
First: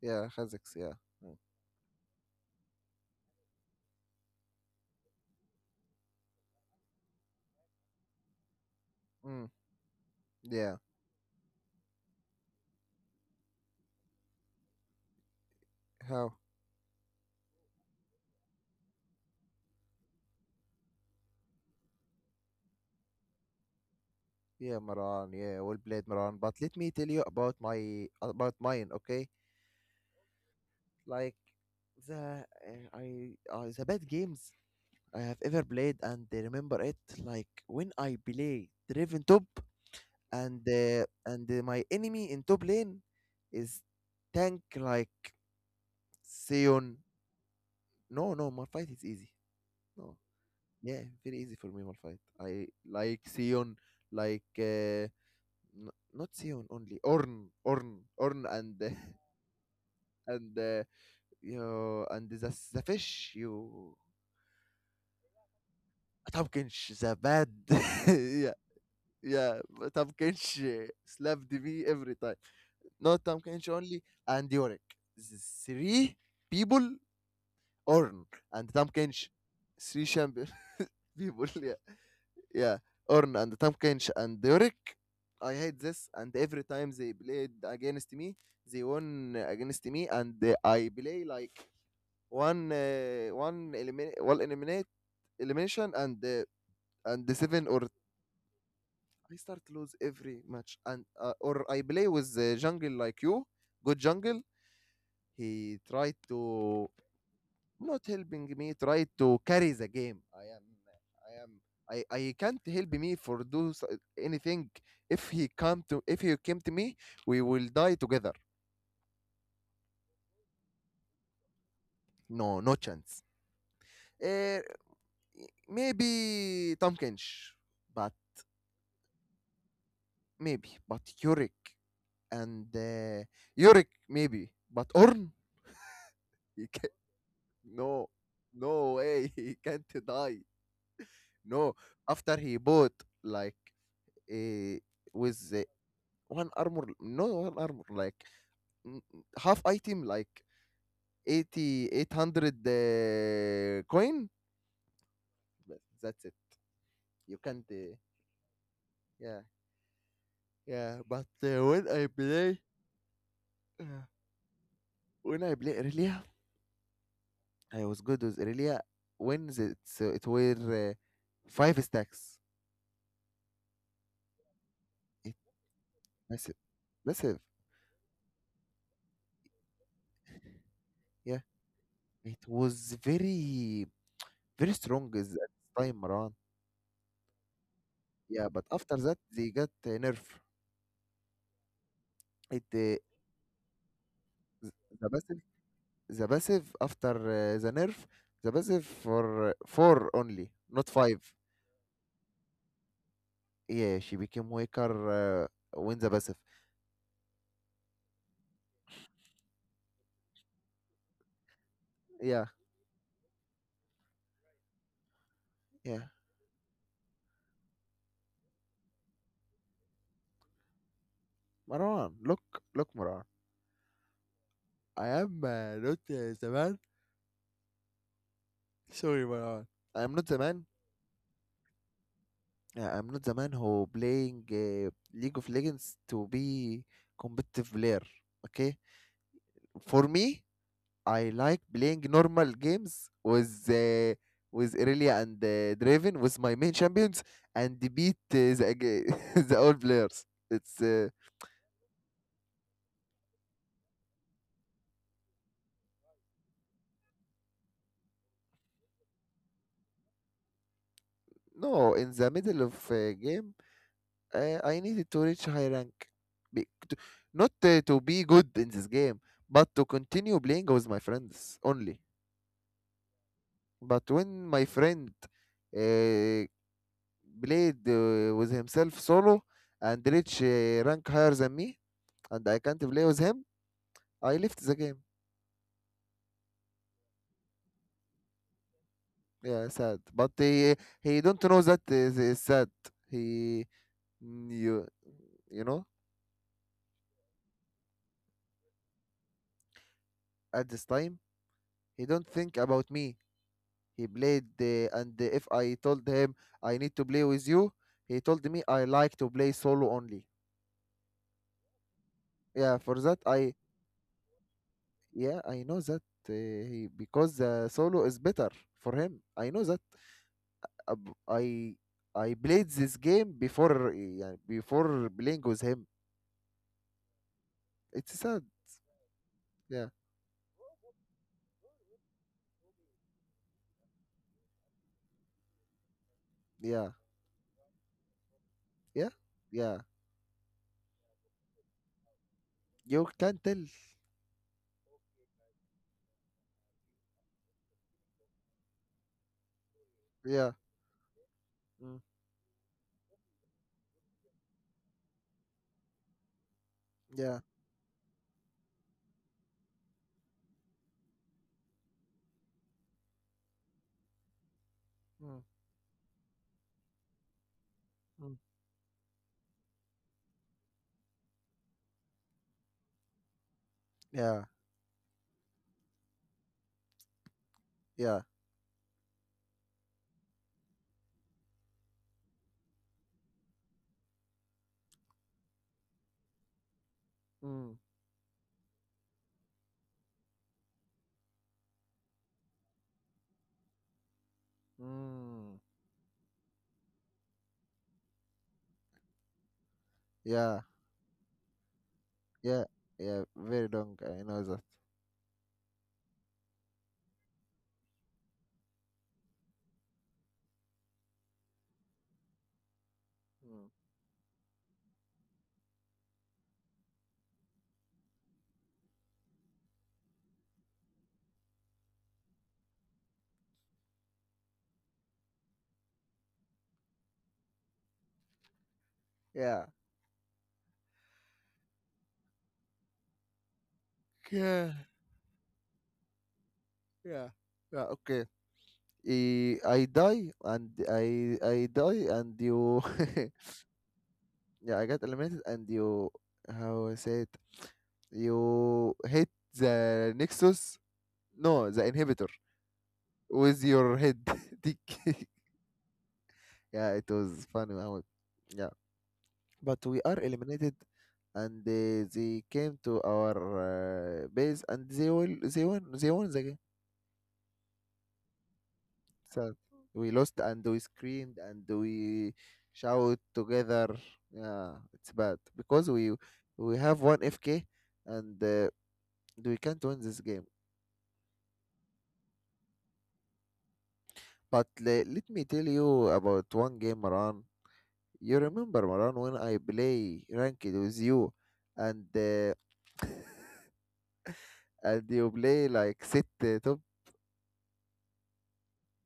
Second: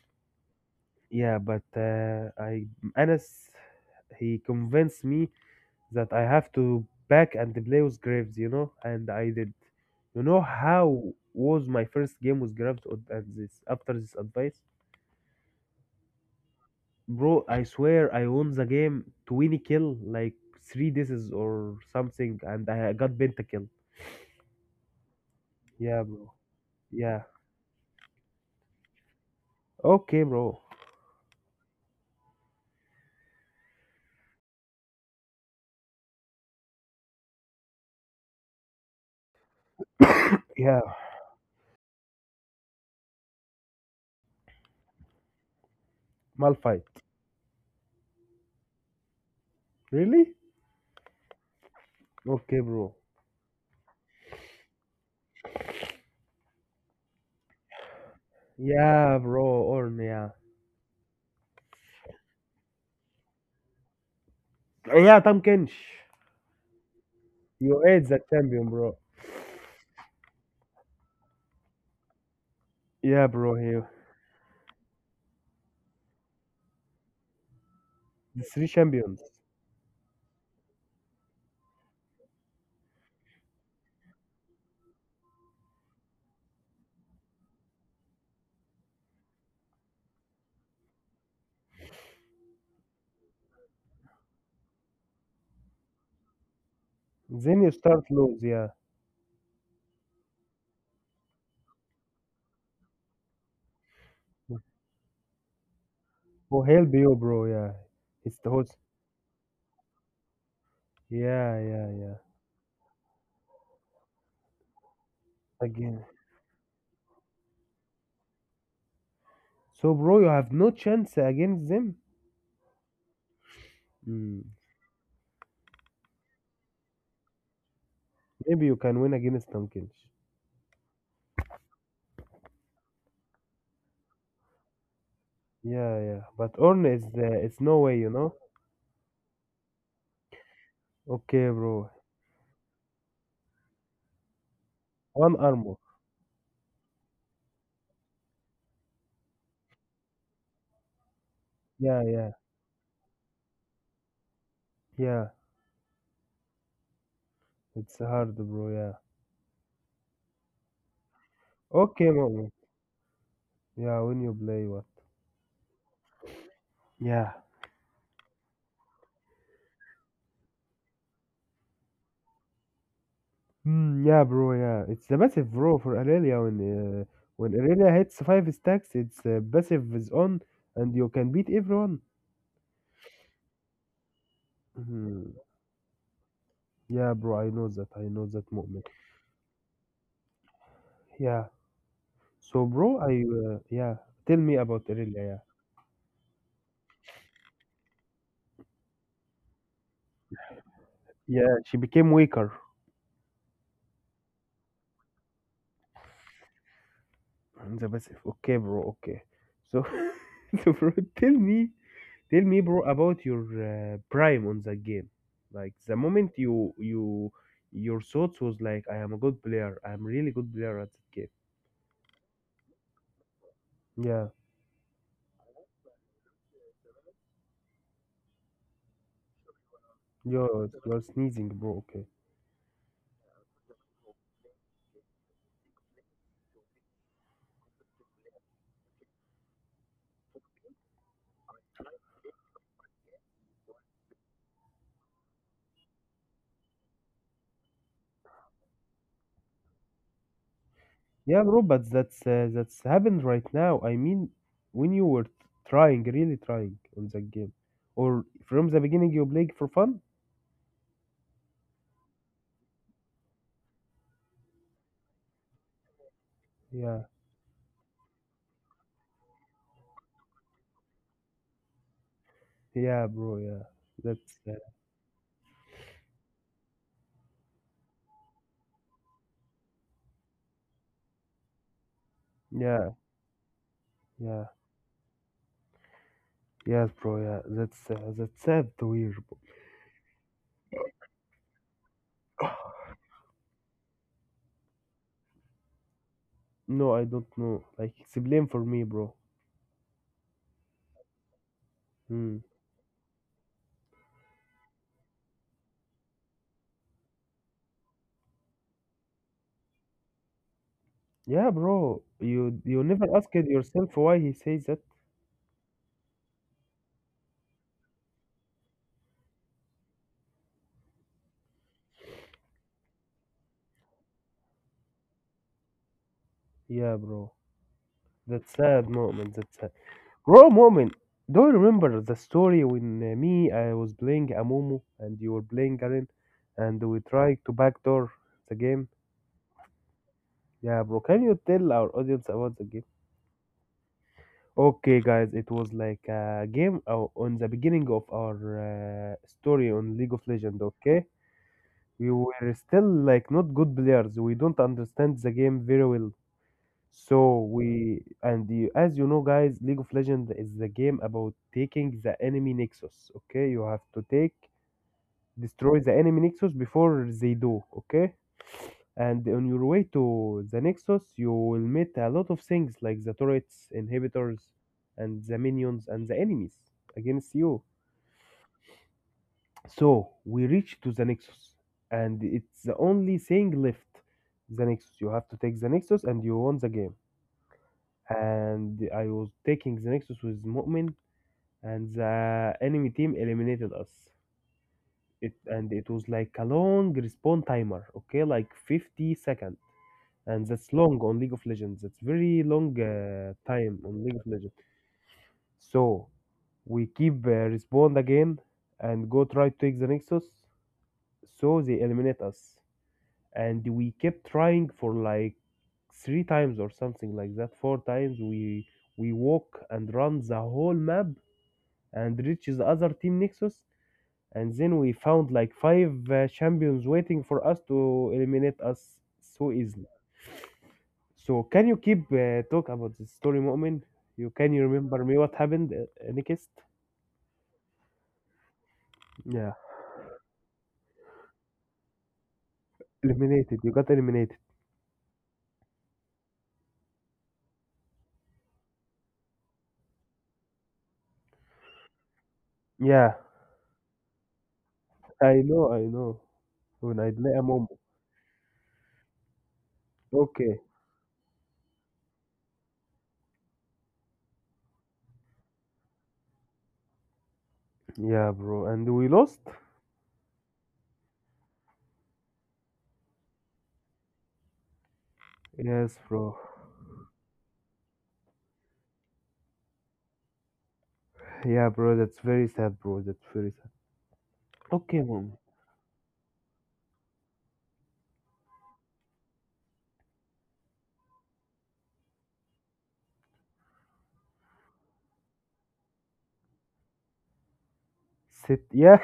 [SPEAKER 2] Yeah, Khazix, yeah. Mm.
[SPEAKER 1] Yeah, but I Anas, he convinced me that I have to back and play with Graves, you know, and I
[SPEAKER 2] Mm,
[SPEAKER 1] did. You know
[SPEAKER 2] yeah.
[SPEAKER 1] how was my first game with Graves and this after this advice?
[SPEAKER 2] How?
[SPEAKER 1] Bro, I swear I won the game 20 kill, like three disses or something, and I got pentakill.
[SPEAKER 2] Yeah, Maran, yeah, well
[SPEAKER 1] Yeah,
[SPEAKER 2] played,
[SPEAKER 1] bro.
[SPEAKER 2] Maran. But let me tell you
[SPEAKER 1] Yeah.
[SPEAKER 2] about my about mine, okay?
[SPEAKER 1] Okay, bro.
[SPEAKER 2] Like the bad games I have ever played, and I remember it, like when I play Draven top, and
[SPEAKER 1] Yeah.
[SPEAKER 2] uh, and uh, my enemy in top lane is tank like
[SPEAKER 1] Malphite.
[SPEAKER 2] Sion. No, no, Malphite is easy. No.
[SPEAKER 1] Really?
[SPEAKER 2] Yeah, very easy for me, Malphite.
[SPEAKER 1] Okay,
[SPEAKER 2] I
[SPEAKER 1] bro.
[SPEAKER 2] like Sion, like uh, not Sion only, Orn, and
[SPEAKER 1] Yeah, bro. Orn, yeah.
[SPEAKER 2] and you and the fish, you,
[SPEAKER 1] Yeah, Tom Kench.
[SPEAKER 2] Tompkins, the bad.
[SPEAKER 1] You ate the
[SPEAKER 2] Yeah,
[SPEAKER 1] champion, bro.
[SPEAKER 2] yeah, but Tompkins slapped me every time, not
[SPEAKER 1] Yeah, bro.
[SPEAKER 2] Tompkins
[SPEAKER 1] Here.
[SPEAKER 2] only, and Yorick, the three people, Orn
[SPEAKER 1] The
[SPEAKER 2] and
[SPEAKER 1] three champions.
[SPEAKER 2] Tompkins, three champion, people. Yeah, yeah, Orn and Tompkins and Yorick. I hate this, and every time they played against me, they won against me, and I play like one one eliminate elimination, and the
[SPEAKER 1] Then
[SPEAKER 2] seven
[SPEAKER 1] you
[SPEAKER 2] or.
[SPEAKER 1] start lose, yeah.
[SPEAKER 2] I start lose every match, and or I play with the jungle like you, good jungle. He tried
[SPEAKER 1] Who
[SPEAKER 2] to
[SPEAKER 1] help you, bro? Yeah,
[SPEAKER 2] not
[SPEAKER 1] it's
[SPEAKER 2] helping
[SPEAKER 1] the
[SPEAKER 2] me,
[SPEAKER 1] host.
[SPEAKER 2] tried to carry the game. I am, I am.
[SPEAKER 1] Yeah, yeah,
[SPEAKER 2] I,
[SPEAKER 1] yeah.
[SPEAKER 2] I can't help me for do anything.
[SPEAKER 1] Again,
[SPEAKER 2] If he came to me, we will die together.
[SPEAKER 1] so bro, you have no chance against them.
[SPEAKER 2] No, no chance.
[SPEAKER 1] Hmm.
[SPEAKER 2] Uh, Maybe Tompkins, but
[SPEAKER 1] Maybe you can win against Tompkins.
[SPEAKER 2] maybe, but Yurik and Yurik maybe, but Orn,
[SPEAKER 1] Yeah, yeah. But
[SPEAKER 2] he
[SPEAKER 1] Orne
[SPEAKER 2] can
[SPEAKER 1] is it's
[SPEAKER 2] not,
[SPEAKER 1] no way, you
[SPEAKER 2] no,
[SPEAKER 1] know.
[SPEAKER 2] no way, he can't die.
[SPEAKER 1] Okay,
[SPEAKER 2] No,
[SPEAKER 1] bro.
[SPEAKER 2] after he bought like uh,
[SPEAKER 1] One
[SPEAKER 2] with
[SPEAKER 1] armor.
[SPEAKER 2] one armor, no, one armor, like n- half item, like 80,
[SPEAKER 1] Yeah,
[SPEAKER 2] eight
[SPEAKER 1] yeah,
[SPEAKER 2] hundred coin.
[SPEAKER 1] yeah.
[SPEAKER 2] But that's it. You can't.
[SPEAKER 1] It's hard, bro. Yeah.
[SPEAKER 2] Yeah, yeah. But When I
[SPEAKER 1] Okay, moment.
[SPEAKER 2] play,
[SPEAKER 1] Yeah,
[SPEAKER 2] yeah.
[SPEAKER 1] when you play what?
[SPEAKER 2] When I play Irelia,
[SPEAKER 1] Yeah.
[SPEAKER 2] I was good with Irelia it were five stacks.
[SPEAKER 1] Mm, yeah, bro. Yeah, it's the
[SPEAKER 2] It
[SPEAKER 1] passive bro for Aurelia
[SPEAKER 2] massive,
[SPEAKER 1] when
[SPEAKER 2] massive.
[SPEAKER 1] When Aurelia hits five stacks, its passive is on, and you can
[SPEAKER 2] Yeah,
[SPEAKER 1] beat everyone.
[SPEAKER 2] it was very, very strong at
[SPEAKER 1] Mhm.
[SPEAKER 2] that time, Maran.
[SPEAKER 1] Yeah, bro. I know that. I know
[SPEAKER 2] Yeah,
[SPEAKER 1] that
[SPEAKER 2] but
[SPEAKER 1] moment.
[SPEAKER 2] after that they got nerf.
[SPEAKER 1] Yeah.
[SPEAKER 2] It
[SPEAKER 1] So, bro, I yeah. Tell me about
[SPEAKER 2] The
[SPEAKER 1] Aurelia. Yeah.
[SPEAKER 2] passive, the passive after the nerf, the passive for four only, not five.
[SPEAKER 1] Yeah, she became weaker
[SPEAKER 2] Yeah, she became weaker when the passive.
[SPEAKER 1] in the passive. Okay, bro. Okay. So, so, bro, tell me tell
[SPEAKER 2] Yeah,
[SPEAKER 1] me, bro, about your prime on the game. Like the
[SPEAKER 2] yeah.
[SPEAKER 1] moment your thoughts was like, I am a good player. I am really good player at that game.
[SPEAKER 2] Marwan, look, look, Marwan.
[SPEAKER 1] Yeah,
[SPEAKER 2] I am not the man. Sorry, Marwan. I am not the man.
[SPEAKER 1] you're sneezing, bro. Okay.
[SPEAKER 2] Yeah, I'm not the man who playing League of Legends to be competitive player. Okay, for me, I like playing normal games with Irelia and Draven with my main champions and beat the old players. It's
[SPEAKER 1] Yeah, bro, but that's happened right now. I mean, when you were trying, really trying on that game, or from the beginning you played for fun.
[SPEAKER 2] No, in the middle of game. I needed to reach high rank, be, to,
[SPEAKER 1] Yeah,
[SPEAKER 2] not to be good in this game, but to continue playing with my friends only.
[SPEAKER 1] yeah, bro. Yeah,
[SPEAKER 2] But
[SPEAKER 1] That's
[SPEAKER 2] when my
[SPEAKER 1] uh,
[SPEAKER 2] friend uh, played with himself solo and reached rank higher than me, and I can't
[SPEAKER 1] yeah,
[SPEAKER 2] play with him, I
[SPEAKER 1] yeah,
[SPEAKER 2] left the game.
[SPEAKER 1] yes, bro. That's sad to hear, bro.
[SPEAKER 2] Yeah, sad. But he don't know that is sad. He, mm, you you know,
[SPEAKER 1] No, I don't know. Like, it's a blame for me, bro.
[SPEAKER 2] at this time he don't
[SPEAKER 1] Mm.
[SPEAKER 2] think about me. He played, and if I told him I need to play with you, he told me I like to play solo only.
[SPEAKER 1] Yeah, bro. You
[SPEAKER 2] Yeah,
[SPEAKER 1] you
[SPEAKER 2] for
[SPEAKER 1] never
[SPEAKER 2] that
[SPEAKER 1] asked yourself why he says that?
[SPEAKER 2] I know that, uh, he because solo is better for him. I know that. Uh, b- I I played this game before, yeah, before playing with him.
[SPEAKER 1] Yeah, bro.
[SPEAKER 2] It's sad.
[SPEAKER 1] That sad moment. That sad.
[SPEAKER 2] Yeah,
[SPEAKER 1] Bro, moment. Do you remember the story when me, I was playing Amumu and you were playing Garen, and
[SPEAKER 2] yeah,
[SPEAKER 1] we tried to backdoor the game?
[SPEAKER 2] yeah, yeah.
[SPEAKER 1] Yeah, bro. Can you tell our audience about the game?
[SPEAKER 2] You can tell.
[SPEAKER 1] Okay, guys. It was like a game on the beginning of our story on League of
[SPEAKER 2] Yeah,
[SPEAKER 1] Legends. Okay.
[SPEAKER 2] mm,
[SPEAKER 1] We were still like not good players. We don't understand the game very well.
[SPEAKER 2] yeah,
[SPEAKER 1] So we and you, as you know, guys, League of Legends is the game about taking the enemy nexus. Okay, you have to take
[SPEAKER 2] mm,
[SPEAKER 1] destroy the enemy nexus before they do. Okay,
[SPEAKER 2] mm,
[SPEAKER 1] and on your way to the nexus, you will meet a lot of things like the turrets, inhibitors,
[SPEAKER 2] yeah,
[SPEAKER 1] and the minions and the enemies against you.
[SPEAKER 2] yeah,
[SPEAKER 1] So we reach to the Nexus, and it's the only thing left. The Nexus. You have to take the Nexus, and you won the game.
[SPEAKER 2] mm,
[SPEAKER 1] And I was taking the Nexus with Mu'min, and the enemy team eliminated us. It
[SPEAKER 2] mm,
[SPEAKER 1] and it was like a long respawn timer. Okay, like 50 seconds, and
[SPEAKER 2] yeah.
[SPEAKER 1] that's long on League of Legends. That's very
[SPEAKER 2] Yeah,
[SPEAKER 1] long
[SPEAKER 2] yeah, very
[SPEAKER 1] time
[SPEAKER 2] long.
[SPEAKER 1] on League
[SPEAKER 2] I
[SPEAKER 1] of
[SPEAKER 2] know
[SPEAKER 1] Legends.
[SPEAKER 2] that.
[SPEAKER 1] So we keep respawn again, and go try to take the Nexus. So they eliminate us, and
[SPEAKER 2] Mm.
[SPEAKER 1] we kept trying for like three times or something like that, four times. We walk and run the whole map and reaches the other team nexus, and then we found like five champions waiting for us to eliminate us so
[SPEAKER 2] Yeah,
[SPEAKER 1] easily. So can you keep talk about the story moment? You can you
[SPEAKER 2] yeah,
[SPEAKER 1] remember me what happened next?
[SPEAKER 2] yeah, yeah. Okay, I,
[SPEAKER 1] yeah
[SPEAKER 2] I die and I die and you.
[SPEAKER 1] eliminated you got eliminated
[SPEAKER 2] Yeah, I got eliminated and you. How I say it? You hit the Nexus. No, the inhibitor
[SPEAKER 1] yeah
[SPEAKER 2] with your head. Dick.
[SPEAKER 1] i know i know
[SPEAKER 2] Yeah,
[SPEAKER 1] when I
[SPEAKER 2] it
[SPEAKER 1] play a
[SPEAKER 2] was
[SPEAKER 1] momo,
[SPEAKER 2] funny. How it-. Yeah, but we are
[SPEAKER 1] okay.
[SPEAKER 2] eliminated. And They came to our base, and they won the.
[SPEAKER 1] Yeah bro, and we lost.
[SPEAKER 2] So we lost, and we screamed, and we shout together. Yeah, it's bad because
[SPEAKER 1] Yes,
[SPEAKER 2] we
[SPEAKER 1] bro.
[SPEAKER 2] we have one FK, and we can't win this game.
[SPEAKER 1] Yeah, bro, that's very sad, bro. That's very sad.
[SPEAKER 2] But
[SPEAKER 1] Okay,
[SPEAKER 2] let
[SPEAKER 1] mom.
[SPEAKER 2] me tell you about one game, Maran. You remember, Maran, when I play ranked with you and uh, and you play like sit top.
[SPEAKER 1] Sit. Yeah,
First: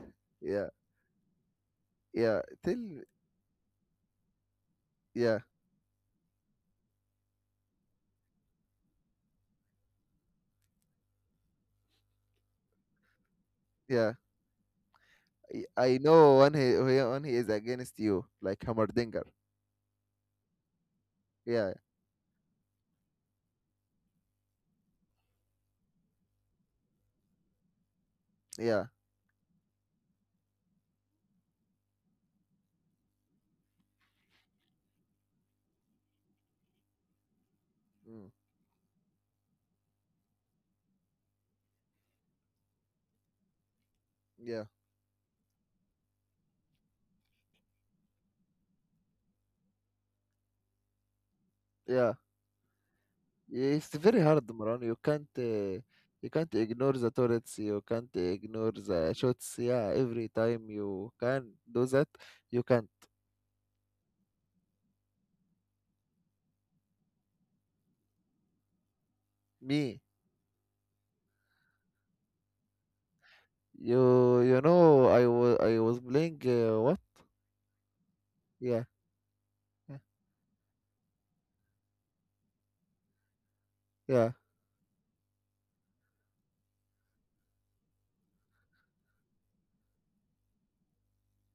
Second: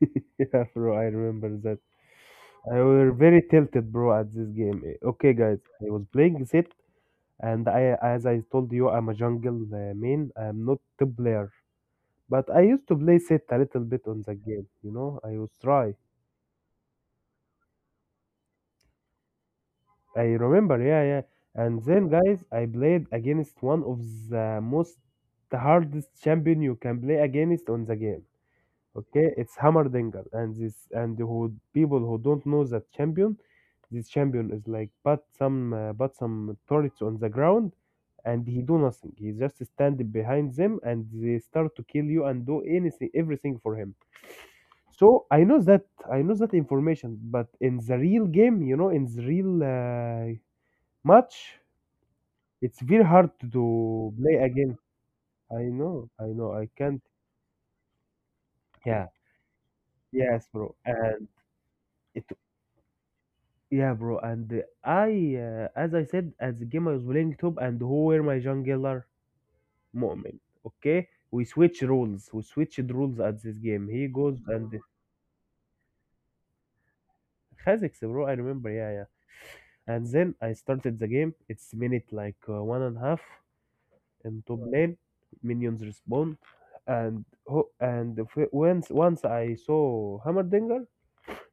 [SPEAKER 1] yeah,
[SPEAKER 2] Yeah,
[SPEAKER 1] bro. I remember that.
[SPEAKER 2] yeah.
[SPEAKER 1] I
[SPEAKER 2] Tell,
[SPEAKER 1] were very tilted, bro, at this game. Eh, okay,
[SPEAKER 2] yeah,
[SPEAKER 1] guys, I was playing Zit, and I, as I told you, I'm a jungle main. I'm not the player, but I used to play Zit a little bit
[SPEAKER 2] yeah.
[SPEAKER 1] on the game. You know, I was
[SPEAKER 2] I
[SPEAKER 1] try.
[SPEAKER 2] know when he is against you, like Hammerdinger.
[SPEAKER 1] I remember, yeah, yeah.
[SPEAKER 2] Yeah,
[SPEAKER 1] And then, guys, I played against one of the most hardest champion you can play against on the game.
[SPEAKER 2] yeah.
[SPEAKER 1] Okay, it's Hammerdinger, and this and who people who don't know that champion, this champion is like but some turrets on the ground,
[SPEAKER 2] Mm.
[SPEAKER 1] and he do nothing. He just stand behind them, and they start to kill you and do anything, everything for him.
[SPEAKER 2] Yeah.
[SPEAKER 1] So I know that, I know that information, but in the real game, you know, in the real match,
[SPEAKER 2] Yeah,
[SPEAKER 1] it's very hard to
[SPEAKER 2] it's very
[SPEAKER 1] play
[SPEAKER 2] hard,
[SPEAKER 1] again.
[SPEAKER 2] Maran.
[SPEAKER 1] I know, I
[SPEAKER 2] You can't
[SPEAKER 1] know, I
[SPEAKER 2] ignore
[SPEAKER 1] can't.
[SPEAKER 2] the turrets. You can't ignore
[SPEAKER 1] Yeah,
[SPEAKER 2] the shots. Yeah, every
[SPEAKER 1] yes,
[SPEAKER 2] time
[SPEAKER 1] bro.
[SPEAKER 2] you
[SPEAKER 1] And
[SPEAKER 2] can do that,
[SPEAKER 1] it
[SPEAKER 2] you can't.
[SPEAKER 1] Yeah, bro. And I, as I said, as the game I was playing top, and who were my jungler?
[SPEAKER 2] Me,
[SPEAKER 1] Mu'min. Okay, we switch roles. We switched roles at this game. He
[SPEAKER 2] you
[SPEAKER 1] goes
[SPEAKER 2] you
[SPEAKER 1] and
[SPEAKER 2] know, I was playing what?
[SPEAKER 1] Kha'Zix, bro. I remember.
[SPEAKER 2] Yeah,
[SPEAKER 1] Yeah, yeah. And then I started the game. It's minute like one and a half
[SPEAKER 2] yeah,
[SPEAKER 1] in top lane. Minions respawn, and once I saw Hammerdinger,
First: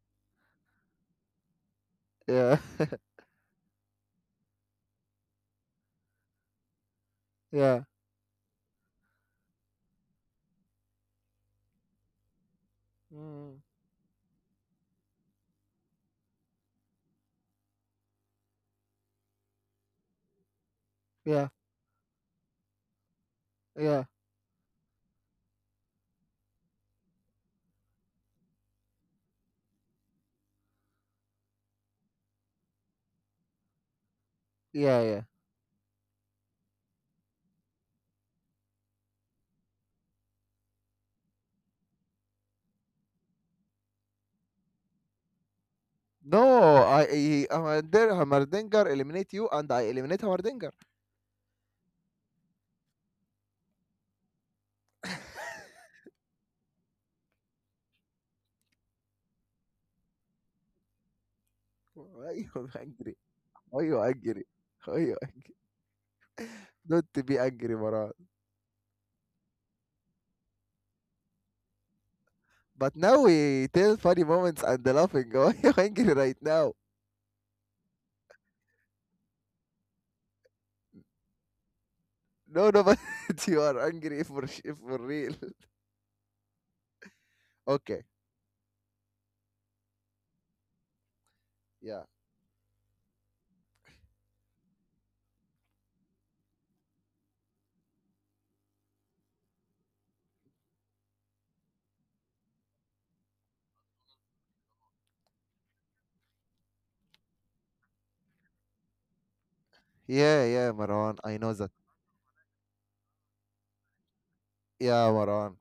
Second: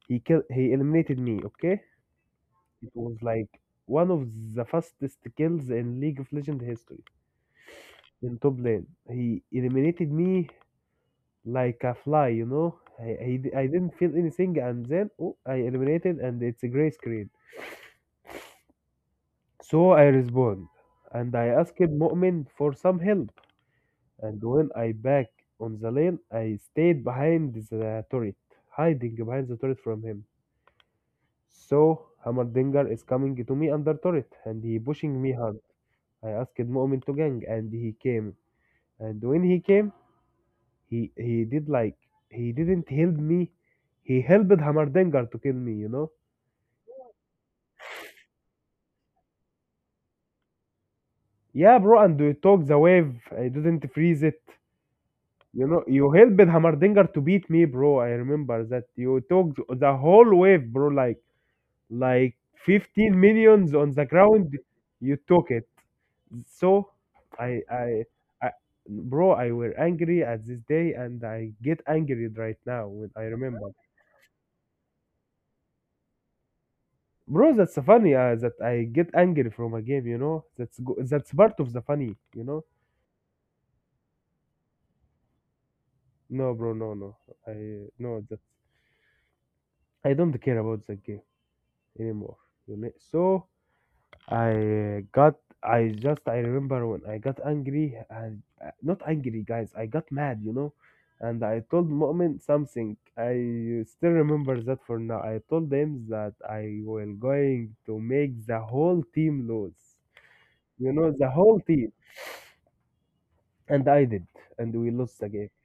[SPEAKER 1] he killed. He eliminated me. Okay,
[SPEAKER 2] yeah,
[SPEAKER 1] it was like one of the fastest kills in League of Legends history.
[SPEAKER 2] yeah,
[SPEAKER 1] In top lane. He eliminated me like a fly, you know.
[SPEAKER 2] mm,
[SPEAKER 1] I didn't feel anything, and then oh, I eliminated, and it's a gray screen. So I respond, and I
[SPEAKER 2] yeah,
[SPEAKER 1] asked Mu'min for some help.
[SPEAKER 2] yeah,
[SPEAKER 1] And when I back on the lane, I stayed behind the turret, hiding behind the turret from him. So Hammerdinger is coming to me under turret, and he
[SPEAKER 2] yeah,
[SPEAKER 1] pushing
[SPEAKER 2] yeah.
[SPEAKER 1] me hard. I asked Mu'min to gang, and he came. And when he came, he did like he didn't help me. He helped Hammerdinger to kill me, you know?
[SPEAKER 2] No, Hammerdinger eliminate you, and I eliminate Hammerdinger.
[SPEAKER 1] Yeah, bro, and you took the wave. I didn't freeze it. You know, you helped Hamardinger to beat me, bro. I remember that you took the whole wave, bro. Like
[SPEAKER 2] Why you
[SPEAKER 1] 15
[SPEAKER 2] angry?
[SPEAKER 1] minions
[SPEAKER 2] Why
[SPEAKER 1] on the
[SPEAKER 2] you angry?
[SPEAKER 1] ground.
[SPEAKER 2] Why
[SPEAKER 1] You
[SPEAKER 2] you
[SPEAKER 1] took
[SPEAKER 2] angry?
[SPEAKER 1] it. So
[SPEAKER 2] Don't be
[SPEAKER 1] I
[SPEAKER 2] angry,
[SPEAKER 1] I
[SPEAKER 2] Maran.
[SPEAKER 1] I bro, I were angry at this day, and I get angry right now
[SPEAKER 2] But
[SPEAKER 1] when
[SPEAKER 2] now
[SPEAKER 1] I
[SPEAKER 2] we
[SPEAKER 1] remember.
[SPEAKER 2] tell funny moments and the laughing. Why are you angry right now?
[SPEAKER 1] Bro, that's funny that I get angry from a game, you know? That's part of the funny, you
[SPEAKER 2] No,
[SPEAKER 1] know?
[SPEAKER 2] no, but you are angry for real.
[SPEAKER 1] No, bro, no, no. I
[SPEAKER 2] Okay,
[SPEAKER 1] no that I don't care about the game
[SPEAKER 2] yeah,
[SPEAKER 1] anymore. You know? So I got I remember when I got angry and not angry guys, I got mad, you know? And I told Mu'min something. I still remember that for now. I told them that I will going to make the whole team lose.
[SPEAKER 2] yeah, yeah,
[SPEAKER 1] You know,
[SPEAKER 2] Marwan.
[SPEAKER 1] the
[SPEAKER 2] I know
[SPEAKER 1] whole
[SPEAKER 2] that.
[SPEAKER 1] team. And I did, and we
[SPEAKER 2] Yeah,
[SPEAKER 1] lost the game.
[SPEAKER 2] Marwan.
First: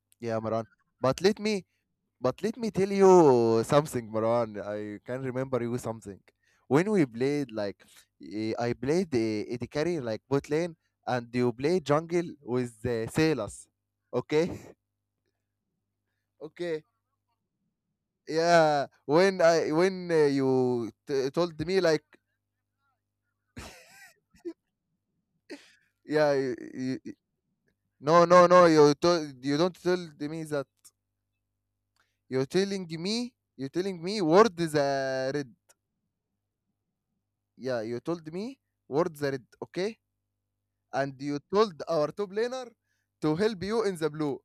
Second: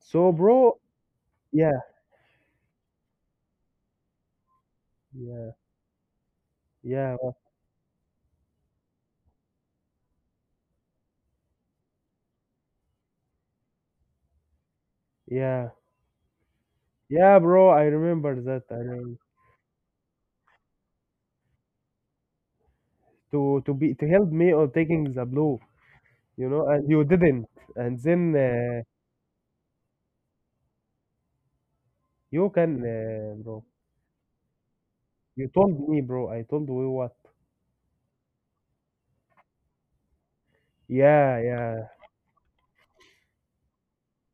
[SPEAKER 1] So,
[SPEAKER 2] Yeah, Marwan.
[SPEAKER 1] bro,
[SPEAKER 2] But let me,
[SPEAKER 1] yeah,
[SPEAKER 2] but let me tell you something, Marwan. I can
[SPEAKER 1] yeah,
[SPEAKER 2] remember you something. When we
[SPEAKER 1] yeah,
[SPEAKER 2] played, like, I played the carry like bot lane, and you played jungle with the Salas. Okay,
[SPEAKER 1] yeah,
[SPEAKER 2] okay.
[SPEAKER 1] yeah, bro. I remember that. I
[SPEAKER 2] Yeah,
[SPEAKER 1] mean,
[SPEAKER 2] when I when you told me like,
[SPEAKER 1] to be to help me on taking the blue,
[SPEAKER 2] yeah,
[SPEAKER 1] you know, and you didn't, and
[SPEAKER 2] no,
[SPEAKER 1] then
[SPEAKER 2] no, no, you don't tell me that,
[SPEAKER 1] you can, bro.
[SPEAKER 2] you're telling me word the red.
[SPEAKER 1] You told me, bro. I told you what?
[SPEAKER 2] Yeah, you told me word the red. Okay, and you
[SPEAKER 1] Yeah,
[SPEAKER 2] told
[SPEAKER 1] yeah,
[SPEAKER 2] our top laner to help you in the blue.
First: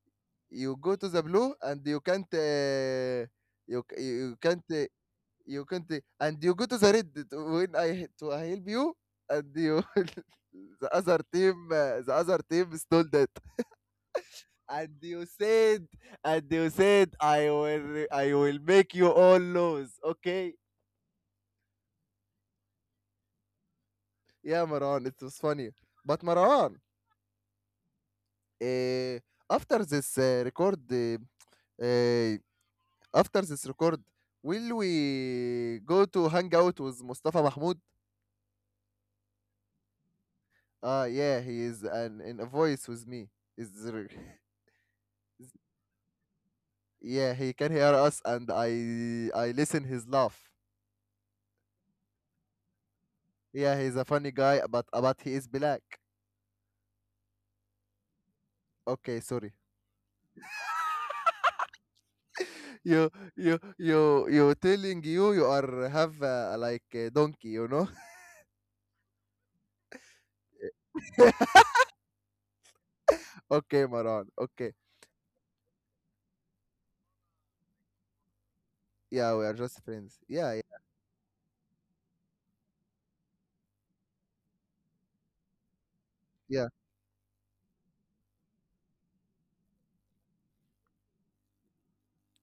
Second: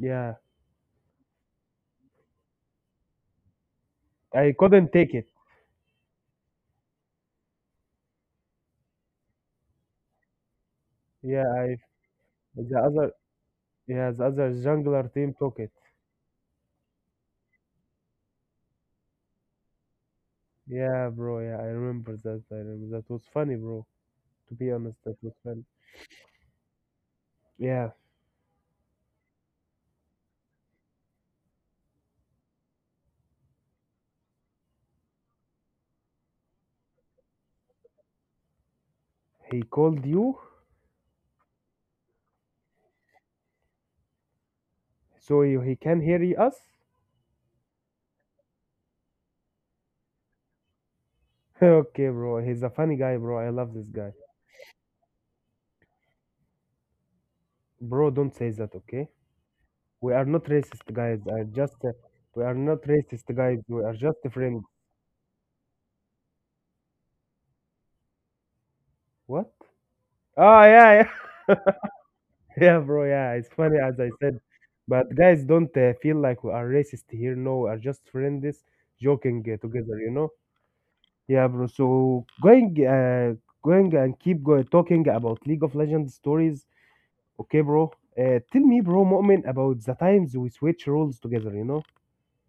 [SPEAKER 1] yeah.
[SPEAKER 2] You go to the blue, and you can't you c- you
[SPEAKER 1] I
[SPEAKER 2] can't uh,
[SPEAKER 1] couldn't take it.
[SPEAKER 2] You can't, and you go to the Reddit when to help you, and you
[SPEAKER 1] Yeah, I
[SPEAKER 2] the other team
[SPEAKER 1] the
[SPEAKER 2] stole
[SPEAKER 1] other
[SPEAKER 2] that.
[SPEAKER 1] yeah the other
[SPEAKER 2] and
[SPEAKER 1] jungler
[SPEAKER 2] you
[SPEAKER 1] team took it.
[SPEAKER 2] said and you said, I will make you all lose. Okay,
[SPEAKER 1] Yeah, bro. Yeah, I remember that. I remember that was funny, bro. To
[SPEAKER 2] yeah,
[SPEAKER 1] be honest,
[SPEAKER 2] Maran, it
[SPEAKER 1] that was
[SPEAKER 2] was
[SPEAKER 1] funny.
[SPEAKER 2] funny. But Maran,
[SPEAKER 1] Yeah.
[SPEAKER 2] uh, after this uh, record uh, uh, after this record, will we go to hang out with Mustafa Mahmoud?
[SPEAKER 1] He called you,
[SPEAKER 2] Ah, yeah, he is an in a voice with me. Is there?
[SPEAKER 1] so you, he can hear us?
[SPEAKER 2] Yeah, he can hear us, and I listen his laugh.
[SPEAKER 1] okay, bro. He's a funny guy, bro. I love
[SPEAKER 2] Yeah,
[SPEAKER 1] this
[SPEAKER 2] he's a
[SPEAKER 1] guy.
[SPEAKER 2] funny guy, but he is black.
[SPEAKER 1] Bro, don't say that, okay?
[SPEAKER 2] Okay, sorry.
[SPEAKER 1] We are not racist, guys. I just we are not
[SPEAKER 2] You
[SPEAKER 1] racist, guys.
[SPEAKER 2] you
[SPEAKER 1] We are
[SPEAKER 2] you
[SPEAKER 1] just
[SPEAKER 2] you
[SPEAKER 1] friends.
[SPEAKER 2] telling you are have like a donkey, you know?
[SPEAKER 1] What? Oh, yeah, yeah. Yeah, bro. Yeah, it's funny
[SPEAKER 2] Okay,
[SPEAKER 1] as I
[SPEAKER 2] Maran.
[SPEAKER 1] said.
[SPEAKER 2] Okay,
[SPEAKER 1] But guys, don't feel like we are racist here. No, we are just friends joking
[SPEAKER 2] yeah, we are just
[SPEAKER 1] together, you
[SPEAKER 2] friends.
[SPEAKER 1] know?
[SPEAKER 2] Yeah, yeah,
[SPEAKER 1] Yeah, bro. So going talking about League of Legends stories.
[SPEAKER 2] yeah.
[SPEAKER 1] Okay, bro. Tell me, bro, Mu'min, about the times we switch roles together, you know?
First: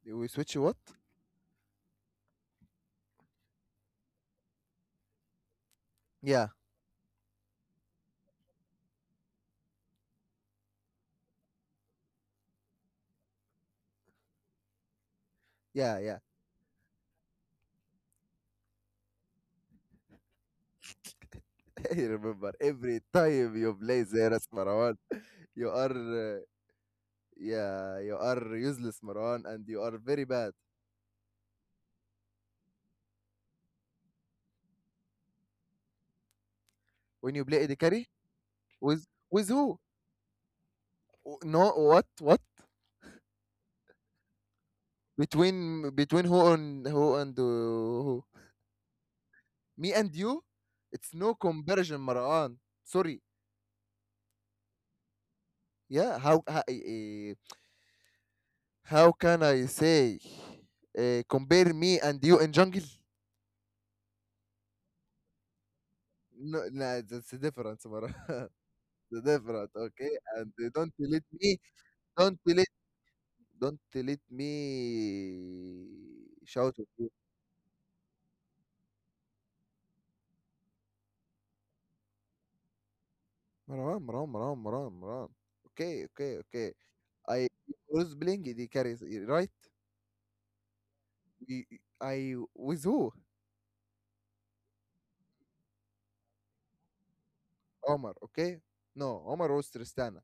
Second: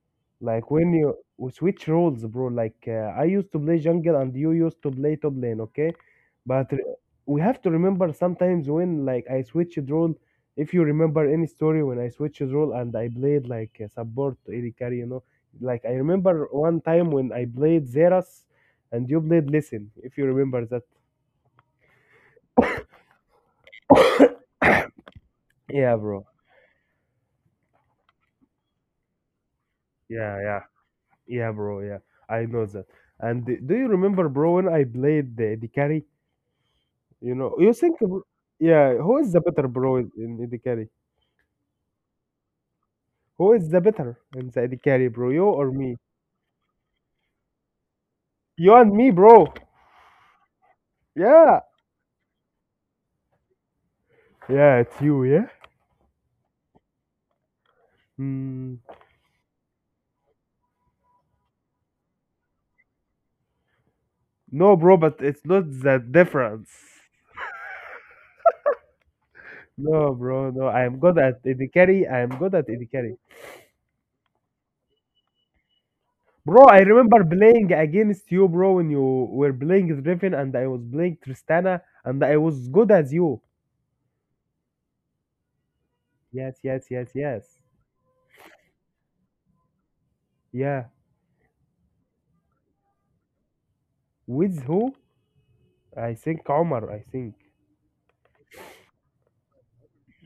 [SPEAKER 2] We switch
[SPEAKER 1] Like
[SPEAKER 2] what?
[SPEAKER 1] when you we switch roles, bro. Like I used to play jungle and you used to play top lane, okay?
[SPEAKER 2] Yeah,
[SPEAKER 1] But re- we have to remember sometimes when like I switched role. If you remember any story when I switched role and I played like a support AD carry, you know? Like I
[SPEAKER 2] yeah, yeah.
[SPEAKER 1] remember one time when I played Zeras and you played Listen, if you remember that.
[SPEAKER 2] You remember every time you play Zeras, Maran, you
[SPEAKER 1] Yeah,
[SPEAKER 2] are
[SPEAKER 1] bro.
[SPEAKER 2] uh, yeah you are useless, Maran, and you are very
[SPEAKER 1] Yeah,
[SPEAKER 2] bad
[SPEAKER 1] yeah. Yeah, bro. Yeah, I know that. And do you remember, bro, when I played the carry? You
[SPEAKER 2] when you
[SPEAKER 1] know,
[SPEAKER 2] play
[SPEAKER 1] you
[SPEAKER 2] the
[SPEAKER 1] think,
[SPEAKER 2] Carry
[SPEAKER 1] bro, yeah,
[SPEAKER 2] with
[SPEAKER 1] who is the
[SPEAKER 2] with
[SPEAKER 1] better,
[SPEAKER 2] who?
[SPEAKER 1] bro, in the carry?
[SPEAKER 2] Oh, no, what? What?
[SPEAKER 1] Who is the better in the carry, bro? You or
[SPEAKER 2] Between
[SPEAKER 1] me?
[SPEAKER 2] between who and who and who?
[SPEAKER 1] You and me, bro.
[SPEAKER 2] Me and you? It's no
[SPEAKER 1] Yeah,
[SPEAKER 2] comparison, Marwan. Sorry.
[SPEAKER 1] yeah, it's you, yeah.
[SPEAKER 2] Yeah,
[SPEAKER 1] Mm,
[SPEAKER 2] how can I say compare me and you in jungle?
[SPEAKER 1] no, bro, but it's not that
[SPEAKER 2] No,
[SPEAKER 1] difference.
[SPEAKER 2] nah, that's a difference, Marwan. The difference,
[SPEAKER 1] No,
[SPEAKER 2] okay?
[SPEAKER 1] bro,
[SPEAKER 2] And
[SPEAKER 1] no. I
[SPEAKER 2] Don't
[SPEAKER 1] am good
[SPEAKER 2] let
[SPEAKER 1] at
[SPEAKER 2] me,
[SPEAKER 1] the carry. I am
[SPEAKER 2] don't
[SPEAKER 1] good at
[SPEAKER 2] let,
[SPEAKER 1] the carry.
[SPEAKER 2] don't let me
[SPEAKER 1] Bro,
[SPEAKER 2] shout
[SPEAKER 1] I
[SPEAKER 2] at you.
[SPEAKER 1] remember playing against you, bro, when you were playing Driven and I was playing Tristana and I was good as you.
[SPEAKER 2] Marwan, Marwan, Marwan, Marwan, Marwan. Okay, okay,
[SPEAKER 1] Yes,
[SPEAKER 2] okay.
[SPEAKER 1] yes, yes,
[SPEAKER 2] I
[SPEAKER 1] yes.
[SPEAKER 2] was playing the carries, right?
[SPEAKER 1] Yeah.
[SPEAKER 2] ي I with who?
[SPEAKER 1] With who? I think Omar, I think.
[SPEAKER 2] Omar, okay? No, Omar was Tristana.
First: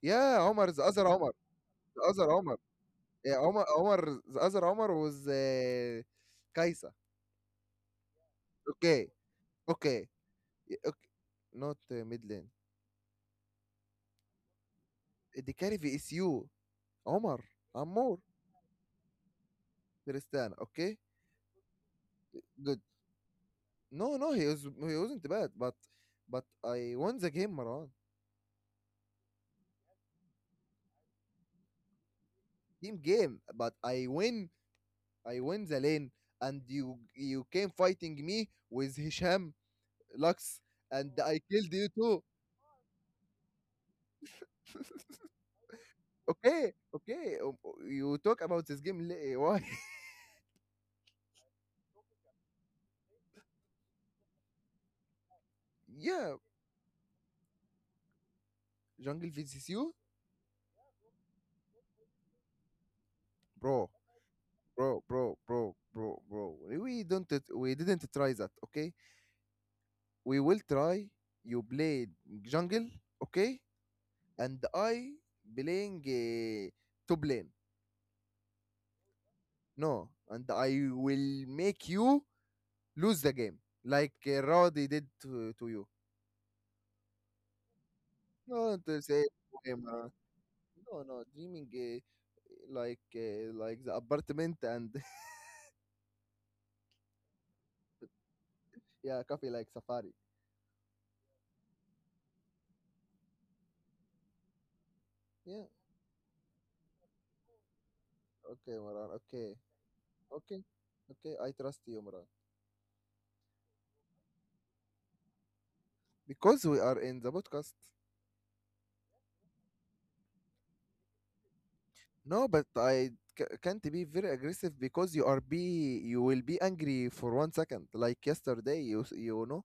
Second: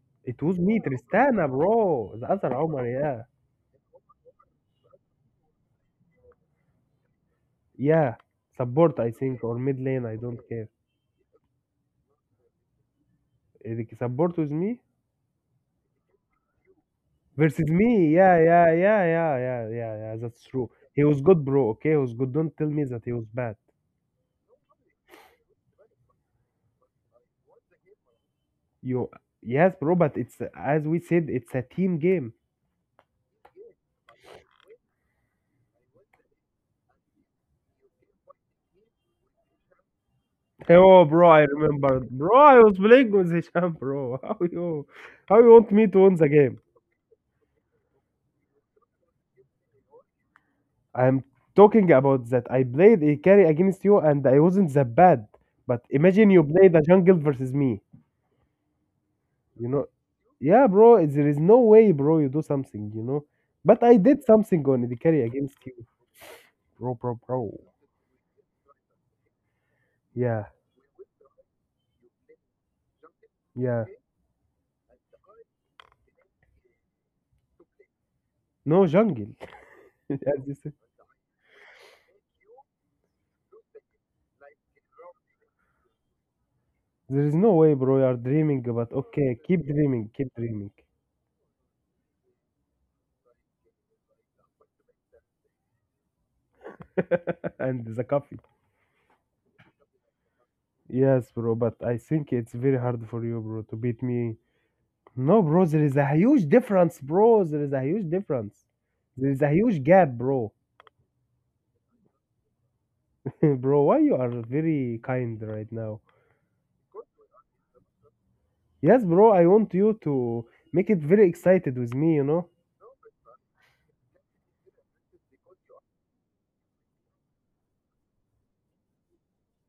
[SPEAKER 2] Yeah,
[SPEAKER 1] It was
[SPEAKER 2] Omar,
[SPEAKER 1] me,
[SPEAKER 2] the other عمر,
[SPEAKER 1] Tristana,
[SPEAKER 2] the
[SPEAKER 1] bro.
[SPEAKER 2] other
[SPEAKER 1] The other
[SPEAKER 2] عمر,
[SPEAKER 1] Omar, yeah.
[SPEAKER 2] yeah, Omar Omar the other عمر was Kaisa.
[SPEAKER 1] Yeah. Support,
[SPEAKER 2] Okay,
[SPEAKER 1] I think, or mid lane,
[SPEAKER 2] okay,
[SPEAKER 1] I don't care.
[SPEAKER 2] okay. Not mid lane.
[SPEAKER 1] Eh, support with me?
[SPEAKER 2] The carry is you, Omar.
[SPEAKER 1] Versus me,
[SPEAKER 2] Amor,
[SPEAKER 1] yeah, yeah, yeah, yeah, yeah, yeah, yeah, that's
[SPEAKER 2] Tristana.
[SPEAKER 1] true.
[SPEAKER 2] Okay,
[SPEAKER 1] He was good, bro, okay? He was good. Don't tell
[SPEAKER 2] good.
[SPEAKER 1] me that he was bad.
[SPEAKER 2] No, no, he wasn't bad, but I won the game, Maran.
[SPEAKER 1] You, yes, bro, but it's, as we said, it's a team game.
[SPEAKER 2] Team game, but I win. I win the lane, and you came fighting me with Hisham Lux,
[SPEAKER 1] Oh,
[SPEAKER 2] and
[SPEAKER 1] bro,
[SPEAKER 2] I
[SPEAKER 1] I
[SPEAKER 2] killed you
[SPEAKER 1] remember.
[SPEAKER 2] too.
[SPEAKER 1] Bro, I was playing with Hisham, bro. How you want me to win the game?
[SPEAKER 2] Okay, okay. You talk about this game. Why?
[SPEAKER 1] I'm talking about that I played a carry against you and I wasn't that bad. But imagine
[SPEAKER 2] Yeah,
[SPEAKER 1] you play the jungle versus me.
[SPEAKER 2] jungle vs
[SPEAKER 1] You know,
[SPEAKER 2] you,
[SPEAKER 1] yeah, bro, there is no way, bro, you do something, you know. But
[SPEAKER 2] bro,
[SPEAKER 1] I did something on the
[SPEAKER 2] bro,
[SPEAKER 1] carry
[SPEAKER 2] bro,
[SPEAKER 1] against
[SPEAKER 2] bro,
[SPEAKER 1] you,
[SPEAKER 2] bro, bro.
[SPEAKER 1] bro,
[SPEAKER 2] We
[SPEAKER 1] bro,
[SPEAKER 2] don't.
[SPEAKER 1] bro.
[SPEAKER 2] We didn't try that. Okay, we
[SPEAKER 1] Yeah,
[SPEAKER 2] will try. You played jungle, okay,
[SPEAKER 1] yeah.
[SPEAKER 2] and I playing to blame.
[SPEAKER 1] No jungle.
[SPEAKER 2] No,
[SPEAKER 1] As
[SPEAKER 2] and
[SPEAKER 1] you said,
[SPEAKER 2] I will make you lose the game like Rowdy did to you.
[SPEAKER 1] there is no way, bro, you are dreaming,
[SPEAKER 2] Don't
[SPEAKER 1] but
[SPEAKER 2] say.
[SPEAKER 1] okay, keep dreaming, keep dreaming.
[SPEAKER 2] No, no, dreaming like the apartment and
[SPEAKER 1] and the coffee.
[SPEAKER 2] yeah, coffee like safari.
[SPEAKER 1] Yes, bro, but I think it's very hard for you, bro, to beat me. No, bro,
[SPEAKER 2] Yeah,
[SPEAKER 1] there is a huge difference, bro. There is a huge difference.
[SPEAKER 2] okay, Moran.
[SPEAKER 1] There is a
[SPEAKER 2] Okay,
[SPEAKER 1] huge gap, bro.
[SPEAKER 2] okay, okay. I trust you, Moran.
[SPEAKER 1] Bro, why you are very kind right now?
[SPEAKER 2] Because we are in the podcast.
[SPEAKER 1] Yes, bro, I want you to make it very excited with me, you know?
[SPEAKER 2] No, but can't be very aggressive because you will be angry for one second. Like yesterday, you know,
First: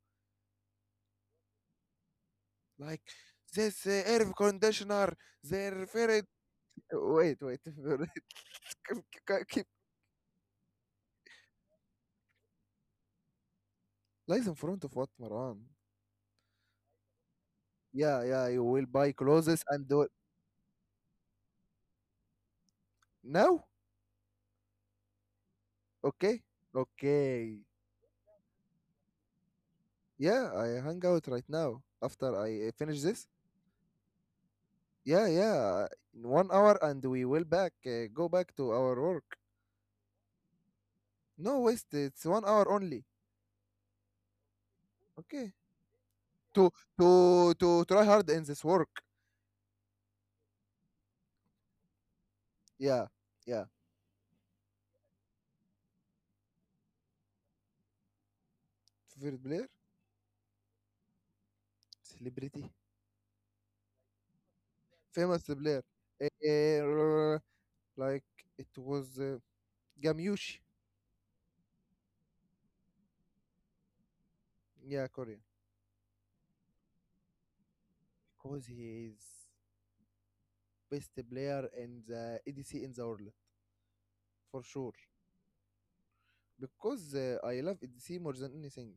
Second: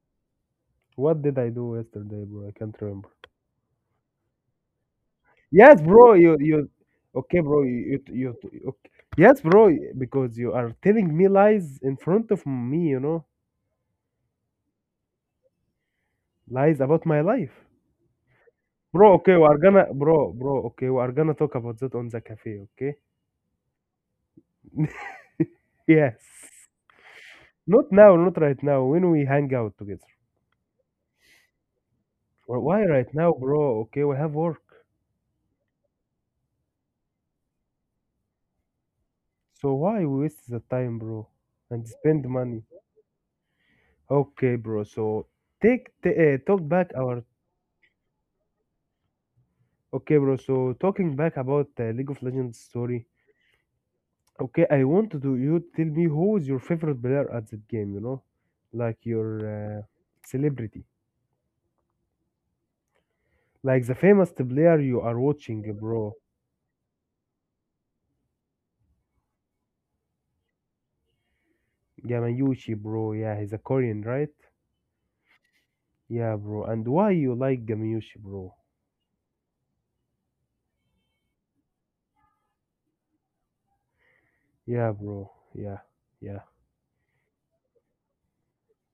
[SPEAKER 1] What did I do yesterday, bro? I can't
[SPEAKER 2] like
[SPEAKER 1] remember.
[SPEAKER 2] this air conditioner,
[SPEAKER 1] Yes,
[SPEAKER 2] they're
[SPEAKER 1] bro,
[SPEAKER 2] very.
[SPEAKER 1] you
[SPEAKER 2] Wait,
[SPEAKER 1] okay,
[SPEAKER 2] wait,
[SPEAKER 1] bro,
[SPEAKER 2] very-
[SPEAKER 1] you okay.
[SPEAKER 2] keep,
[SPEAKER 1] Yes,
[SPEAKER 2] keep, keep.
[SPEAKER 1] bro, because you are telling me lies in front of me, you know?
[SPEAKER 2] Lies in front of what, Moran.
[SPEAKER 1] Lies about my life.
[SPEAKER 2] Yeah, yeah, you will
[SPEAKER 1] Bro,
[SPEAKER 2] buy
[SPEAKER 1] okay, we
[SPEAKER 2] clothes
[SPEAKER 1] are
[SPEAKER 2] and.
[SPEAKER 1] gonna okay, we are gonna talk about that on the cafe, okay?
[SPEAKER 2] Now?
[SPEAKER 1] Yes.
[SPEAKER 2] Okay. Okay.
[SPEAKER 1] Not now, not right now. When we hang out together.
[SPEAKER 2] Yeah, I hang out right now after I
[SPEAKER 1] Why
[SPEAKER 2] finish
[SPEAKER 1] right
[SPEAKER 2] this.
[SPEAKER 1] now, bro? Okay, we have work.
[SPEAKER 2] Yeah, yeah. In one hour, and we will back go back to our work.
[SPEAKER 1] So why we waste the time, bro?
[SPEAKER 2] No
[SPEAKER 1] And
[SPEAKER 2] waste, it's
[SPEAKER 1] spend
[SPEAKER 2] one
[SPEAKER 1] money.
[SPEAKER 2] hour only.
[SPEAKER 1] Okay, bro. So
[SPEAKER 2] Okay.
[SPEAKER 1] take talk
[SPEAKER 2] To
[SPEAKER 1] back our.
[SPEAKER 2] to try hard in this work.
[SPEAKER 1] Okay, bro. So talking back about League of Legends
[SPEAKER 2] Yeah,
[SPEAKER 1] story.
[SPEAKER 2] yeah.
[SPEAKER 1] Okay, I want to do you tell me who is your favorite player at that game. You know, like your
[SPEAKER 2] Favorite player?
[SPEAKER 1] celebrity,
[SPEAKER 2] Celebrity.
[SPEAKER 1] like the famous player you are
[SPEAKER 2] Famous
[SPEAKER 1] watching,
[SPEAKER 2] player.
[SPEAKER 1] bro.
[SPEAKER 2] Uh, like it was Gamyushi.
[SPEAKER 1] Yamauchi, bro. Yeah, he's a Korean, right?
[SPEAKER 2] Yeah, Korean.
[SPEAKER 1] Yeah, bro. And why you like Gamiushi, bro?
[SPEAKER 2] Because he is best player in the EDC in the world for sure.
[SPEAKER 1] Yeah, bro. Yeah, yeah.
[SPEAKER 2] Because I love EDC more than anything.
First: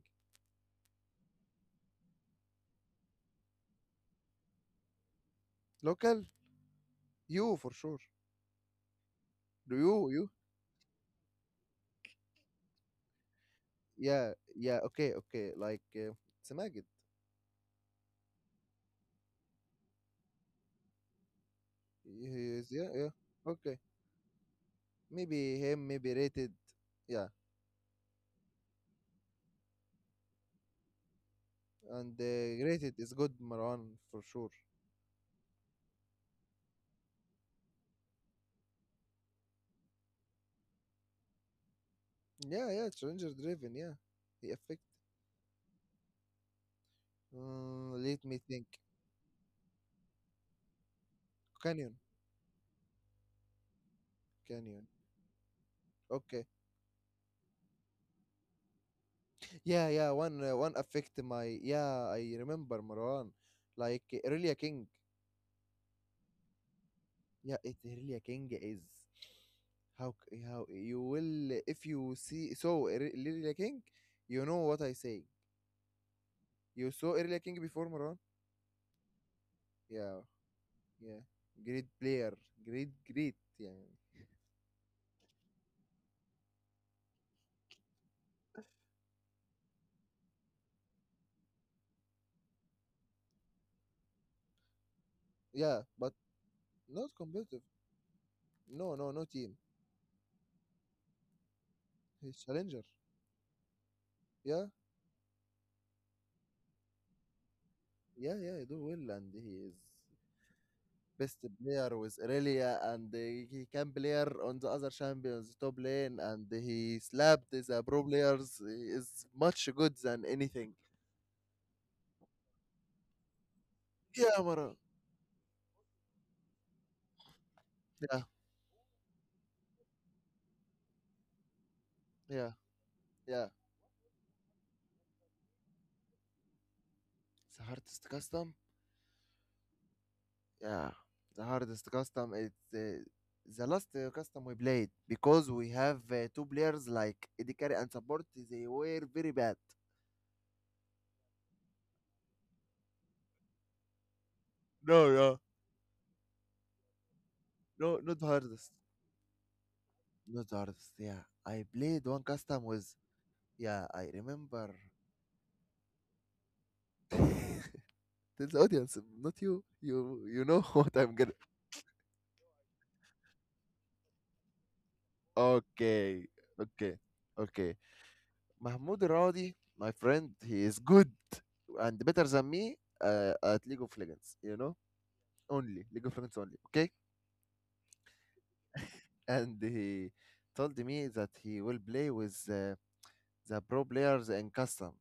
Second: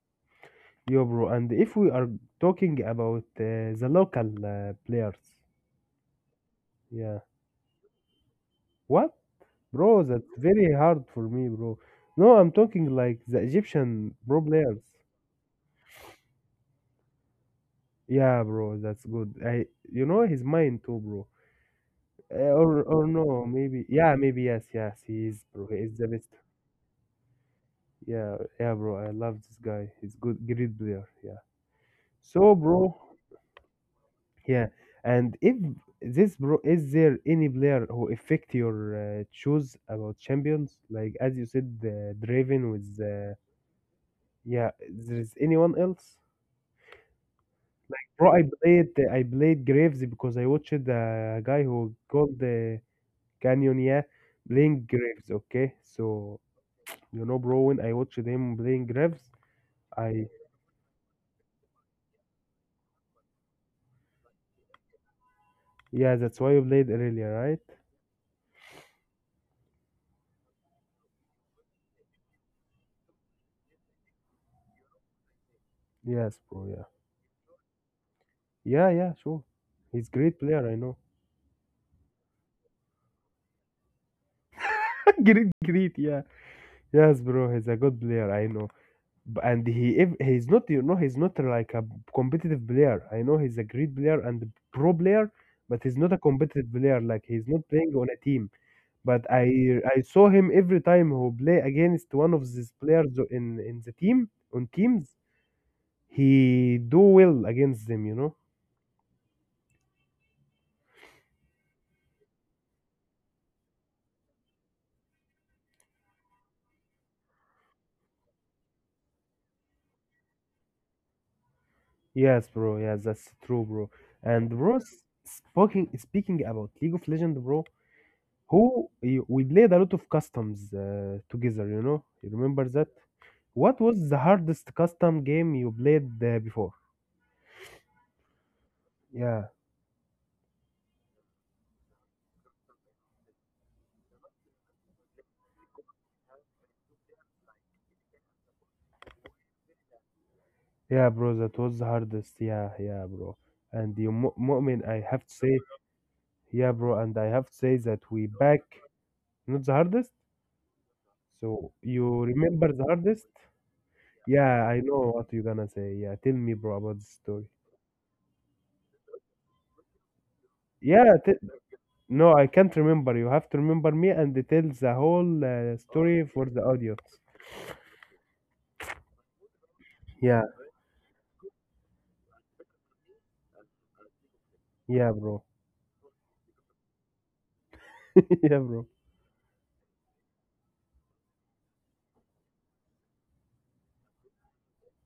[SPEAKER 1] Yo, bro. And if we are talking about the local players,
[SPEAKER 2] Local,
[SPEAKER 1] yeah.
[SPEAKER 2] you for sure.
[SPEAKER 1] What?
[SPEAKER 2] Do
[SPEAKER 1] Bro,
[SPEAKER 2] you, you?
[SPEAKER 1] that's very hard for me, bro. No, I'm talking like the Egyptian
[SPEAKER 2] Yeah,
[SPEAKER 1] pro
[SPEAKER 2] yeah.
[SPEAKER 1] players.
[SPEAKER 2] Okay, okay. It's Magid.
[SPEAKER 1] Yeah, bro, that's good. I, you know, his mind too, bro.
[SPEAKER 2] He
[SPEAKER 1] Or
[SPEAKER 2] yeah,
[SPEAKER 1] or
[SPEAKER 2] yeah.
[SPEAKER 1] no,
[SPEAKER 2] Okay,
[SPEAKER 1] maybe. Yeah, maybe yes, yes. He is,
[SPEAKER 2] maybe
[SPEAKER 1] bro. He
[SPEAKER 2] him,
[SPEAKER 1] is the
[SPEAKER 2] maybe
[SPEAKER 1] best.
[SPEAKER 2] rated. Yeah,
[SPEAKER 1] Yeah, yeah, bro. I love this guy. He's good, great player. Yeah.
[SPEAKER 2] and
[SPEAKER 1] So,
[SPEAKER 2] rated
[SPEAKER 1] bro.
[SPEAKER 2] is good Marwan for sure.
[SPEAKER 1] Yeah, and if this bro, is there any player who affect your choose about champions? Like as you said,
[SPEAKER 2] Yeah,
[SPEAKER 1] Draven
[SPEAKER 2] yeah.
[SPEAKER 1] with
[SPEAKER 2] Challenger driven. Yeah, the
[SPEAKER 1] yeah.
[SPEAKER 2] effect.
[SPEAKER 1] There is anyone else?
[SPEAKER 2] Mm, let
[SPEAKER 1] Bro,
[SPEAKER 2] me
[SPEAKER 1] I
[SPEAKER 2] think.
[SPEAKER 1] played I played Graves because I watched a guy
[SPEAKER 2] Canyon,
[SPEAKER 1] who called the Canyon, yeah,
[SPEAKER 2] Canyon.
[SPEAKER 1] playing Graves. Okay, so
[SPEAKER 2] Okay.
[SPEAKER 1] you know, bro, when I watched him playing Graves,
[SPEAKER 2] Yeah, yeah.
[SPEAKER 1] I
[SPEAKER 2] One affect my. Yeah, I remember Marwan. Like Aurelia King.
[SPEAKER 1] yeah, that's why you played earlier,
[SPEAKER 2] Yeah,
[SPEAKER 1] right?
[SPEAKER 2] it really a king is how you will if you see so Irelia King, you know what I say.
[SPEAKER 1] Yes, bro. Yeah,
[SPEAKER 2] You saw Irelia King before Maran?
[SPEAKER 1] yeah, yeah. Sure, he's
[SPEAKER 2] Yeah,
[SPEAKER 1] great player. I know.
[SPEAKER 2] yeah. Great player, great, great. Yeah,
[SPEAKER 1] great, great. Yeah. Yes, bro, he's a good player. I know, and he if he's not, you know, he's not like a competitive player. I know he's a great player and a pro player, but
[SPEAKER 2] yeah,
[SPEAKER 1] he's not a
[SPEAKER 2] but
[SPEAKER 1] competitive player.
[SPEAKER 2] not
[SPEAKER 1] Like he's not
[SPEAKER 2] competitive.
[SPEAKER 1] playing on a team.
[SPEAKER 2] No, no,
[SPEAKER 1] But
[SPEAKER 2] no team.
[SPEAKER 1] I saw him every time who play against one of
[SPEAKER 2] He's
[SPEAKER 1] these
[SPEAKER 2] challenger.
[SPEAKER 1] players in the team on
[SPEAKER 2] Yeah,
[SPEAKER 1] teams. He do well against them, you know.
[SPEAKER 2] yeah, yeah. He do well, and he is. Best player with Irelia, and he can player on the other champions top lane, and he slapped the pro players. He is much good than anything.
[SPEAKER 1] Yes, bro. Yes, that's true, bro.
[SPEAKER 2] Yeah,
[SPEAKER 1] And bro,
[SPEAKER 2] Mara.
[SPEAKER 1] speaking about League of Legends, bro.
[SPEAKER 2] Yeah,
[SPEAKER 1] Who you, we played a lot of customs together, you know. You
[SPEAKER 2] yeah,
[SPEAKER 1] remember that?
[SPEAKER 2] yeah.
[SPEAKER 1] What was the hardest custom game you played before?
[SPEAKER 2] The hardest custom.
[SPEAKER 1] Yeah,
[SPEAKER 2] Yeah, the hardest custom. It's the last custom we played because we have two players like AD carry and support. They were very bad.
[SPEAKER 1] yeah, bro. That was the hardest. Yeah, yeah, bro. And you, Mu'min, I
[SPEAKER 2] No,
[SPEAKER 1] have to
[SPEAKER 2] no,
[SPEAKER 1] say, yeah, bro. And I have to say that
[SPEAKER 2] no, not
[SPEAKER 1] we
[SPEAKER 2] the
[SPEAKER 1] back
[SPEAKER 2] hardest.
[SPEAKER 1] not the hardest.
[SPEAKER 2] Not the hardest. Yeah, I
[SPEAKER 1] So
[SPEAKER 2] played
[SPEAKER 1] you
[SPEAKER 2] one custom
[SPEAKER 1] remember the
[SPEAKER 2] with.
[SPEAKER 1] hardest?
[SPEAKER 2] Yeah, I
[SPEAKER 1] Yeah,
[SPEAKER 2] remember.
[SPEAKER 1] I know what you're gonna say. Yeah, tell me, bro, about the story.
[SPEAKER 2] Tell the audience, not you. You know what
[SPEAKER 1] Yeah,
[SPEAKER 2] I'm gonna.
[SPEAKER 1] t- no, I can't remember. You have to remember me and tell the whole story
[SPEAKER 2] Okay,
[SPEAKER 1] for the
[SPEAKER 2] okay,
[SPEAKER 1] audience.
[SPEAKER 2] okay. Mahmoud Radi, my friend,
[SPEAKER 1] Yeah.
[SPEAKER 2] he is good and better than me at League of Legends. You know,
[SPEAKER 1] Yeah, bro.
[SPEAKER 2] only League of Legends only. Okay,
[SPEAKER 1] yeah, bro.
[SPEAKER 2] and he told me that he will play with the pro players in custom.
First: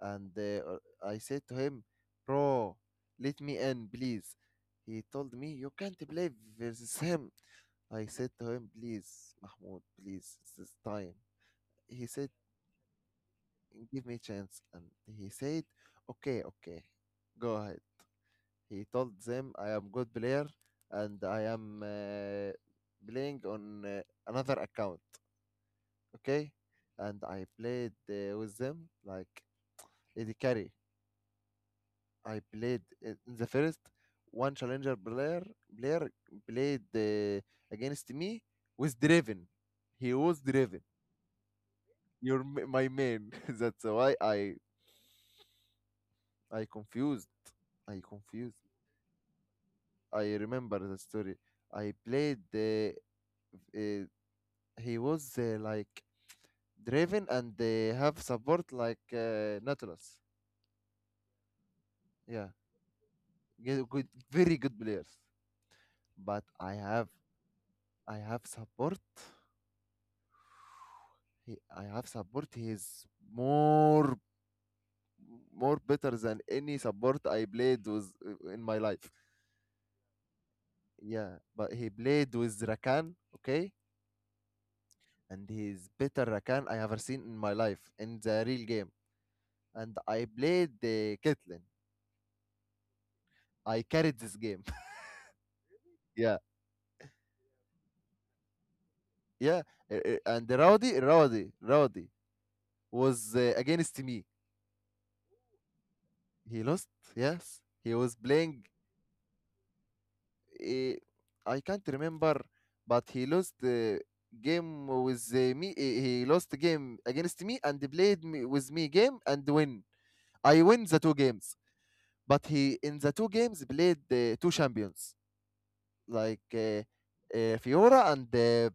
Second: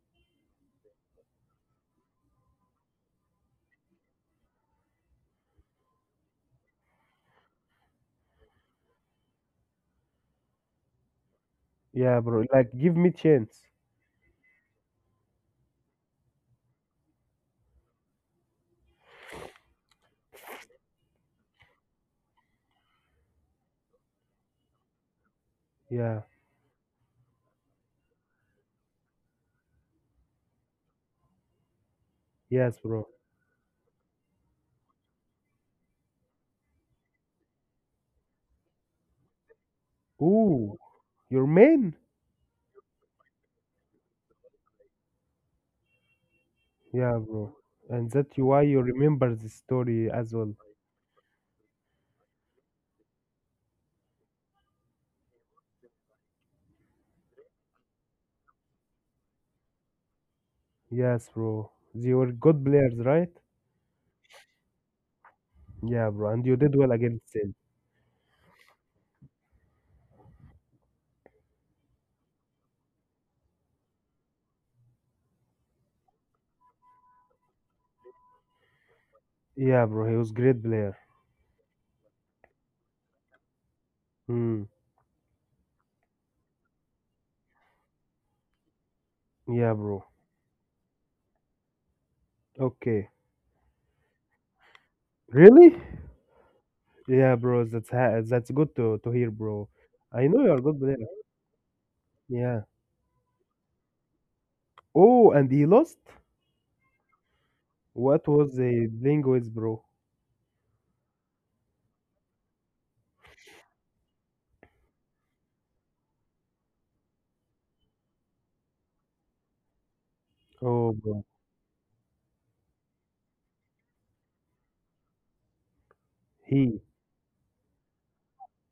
[SPEAKER 2] And I said to him, bro, let me in, please. He told me you can't play versus him. I said to him, please, Mahmoud, please, it's this time. He
[SPEAKER 1] Yeah,
[SPEAKER 2] said,
[SPEAKER 1] bro. Like, give me chance.
[SPEAKER 2] give me a chance. And he said, okay, okay, go ahead. He told them, I am good player and I am playing on another account,
[SPEAKER 1] Yeah.
[SPEAKER 2] okay? And I played with them like Eddie Carry. I
[SPEAKER 1] Yes,
[SPEAKER 2] played
[SPEAKER 1] bro.
[SPEAKER 2] in the first one challenger player played against me with Draven. He was
[SPEAKER 1] Ooh,
[SPEAKER 2] Draven.
[SPEAKER 1] your man.
[SPEAKER 2] You're my man. That's why I
[SPEAKER 1] Yeah,
[SPEAKER 2] confused.
[SPEAKER 1] bro.
[SPEAKER 2] I
[SPEAKER 1] And that's
[SPEAKER 2] confused.
[SPEAKER 1] why you remember the story
[SPEAKER 2] I
[SPEAKER 1] as well.
[SPEAKER 2] remember the story. I played the. Uh, he was like Draven and they have support like Nautilus.
[SPEAKER 1] Yes, bro. They were
[SPEAKER 2] Yeah,
[SPEAKER 1] good players, right?
[SPEAKER 2] good, good, very good players.
[SPEAKER 1] Yeah, bro.
[SPEAKER 2] But
[SPEAKER 1] And you did well against him.
[SPEAKER 2] I have support. He, I have support. He is more more better than any support I played with in my life.
[SPEAKER 1] Yeah, bro. He was great player.
[SPEAKER 2] Yeah, but he played with Rakan. Okay,
[SPEAKER 1] Hmm.
[SPEAKER 2] and he's better Rakan I ever seen in my life in the real game.
[SPEAKER 1] Yeah,
[SPEAKER 2] And
[SPEAKER 1] bro.
[SPEAKER 2] I played the Caitlyn.
[SPEAKER 1] Okay.
[SPEAKER 2] I carried this game.
[SPEAKER 1] Really?
[SPEAKER 2] Yeah,
[SPEAKER 1] Yeah, bro. That's that's good to hear,
[SPEAKER 2] yeah.
[SPEAKER 1] bro. I know
[SPEAKER 2] And
[SPEAKER 1] you're a good player.
[SPEAKER 2] Rowdy
[SPEAKER 1] Yeah.
[SPEAKER 2] was against me.
[SPEAKER 1] Oh, and he lost.
[SPEAKER 2] He lost. Yes, he was
[SPEAKER 1] What was
[SPEAKER 2] playing.
[SPEAKER 1] he playing with, bro?
[SPEAKER 2] Uh, I can't remember, but he lost the game with me. He lost the game against me and played me with me game and win. I win
[SPEAKER 1] Oh,
[SPEAKER 2] the two
[SPEAKER 1] bro.
[SPEAKER 2] games. But he in the two games played the two champions like
[SPEAKER 1] He,
[SPEAKER 2] Fiora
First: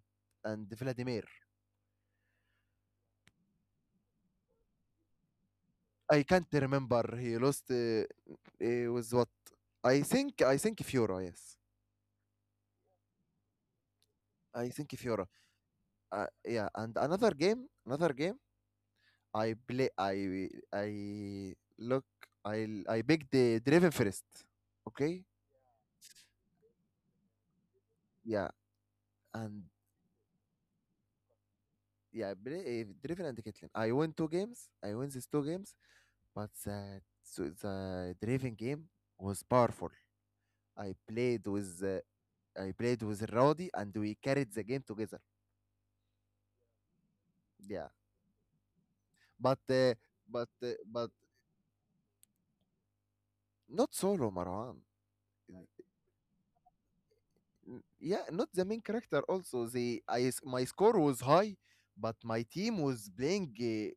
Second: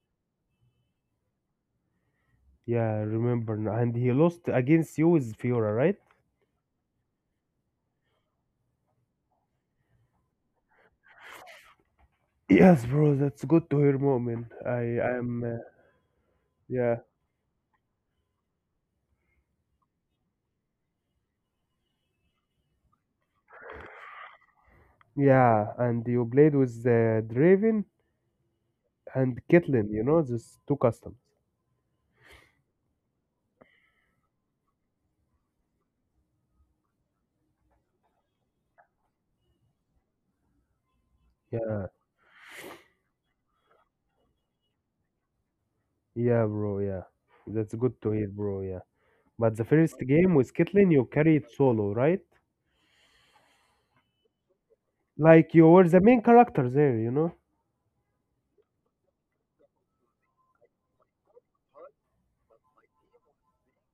[SPEAKER 2] and Vladimir.
[SPEAKER 1] yeah, I remember, now. And he lost against you with Fiora, right?
[SPEAKER 2] I can't remember he lost with what. I think Fiora. Yes,
[SPEAKER 1] Yes, bro, that's good to hear, Mu'min.
[SPEAKER 2] I think
[SPEAKER 1] I
[SPEAKER 2] Fiora.
[SPEAKER 1] am,
[SPEAKER 2] Yeah, and
[SPEAKER 1] yeah.
[SPEAKER 2] another game I play I I look I picked the Draven first, okay,
[SPEAKER 1] Yeah, and you played with Draven
[SPEAKER 2] yeah,
[SPEAKER 1] and
[SPEAKER 2] and
[SPEAKER 1] Caitlyn, you know, these two customs.
[SPEAKER 2] yeah play, Driven and Caitlyn. I won two games. I won these two games. But the, so the Draven game was powerful. I played with
[SPEAKER 1] Yeah,
[SPEAKER 2] Rodi and we carried the game together.
[SPEAKER 1] yeah, bro, yeah. That's
[SPEAKER 2] Yeah,
[SPEAKER 1] good to hear, bro, yeah. But
[SPEAKER 2] but
[SPEAKER 1] the first game with Caitlyn, you
[SPEAKER 2] but
[SPEAKER 1] carried solo, right?
[SPEAKER 2] not solo Marwan.
[SPEAKER 1] Like
[SPEAKER 2] N-
[SPEAKER 1] you were the main character there, you know?
[SPEAKER 2] Yeah, not the main character. Also, the my score was high, but my team was playing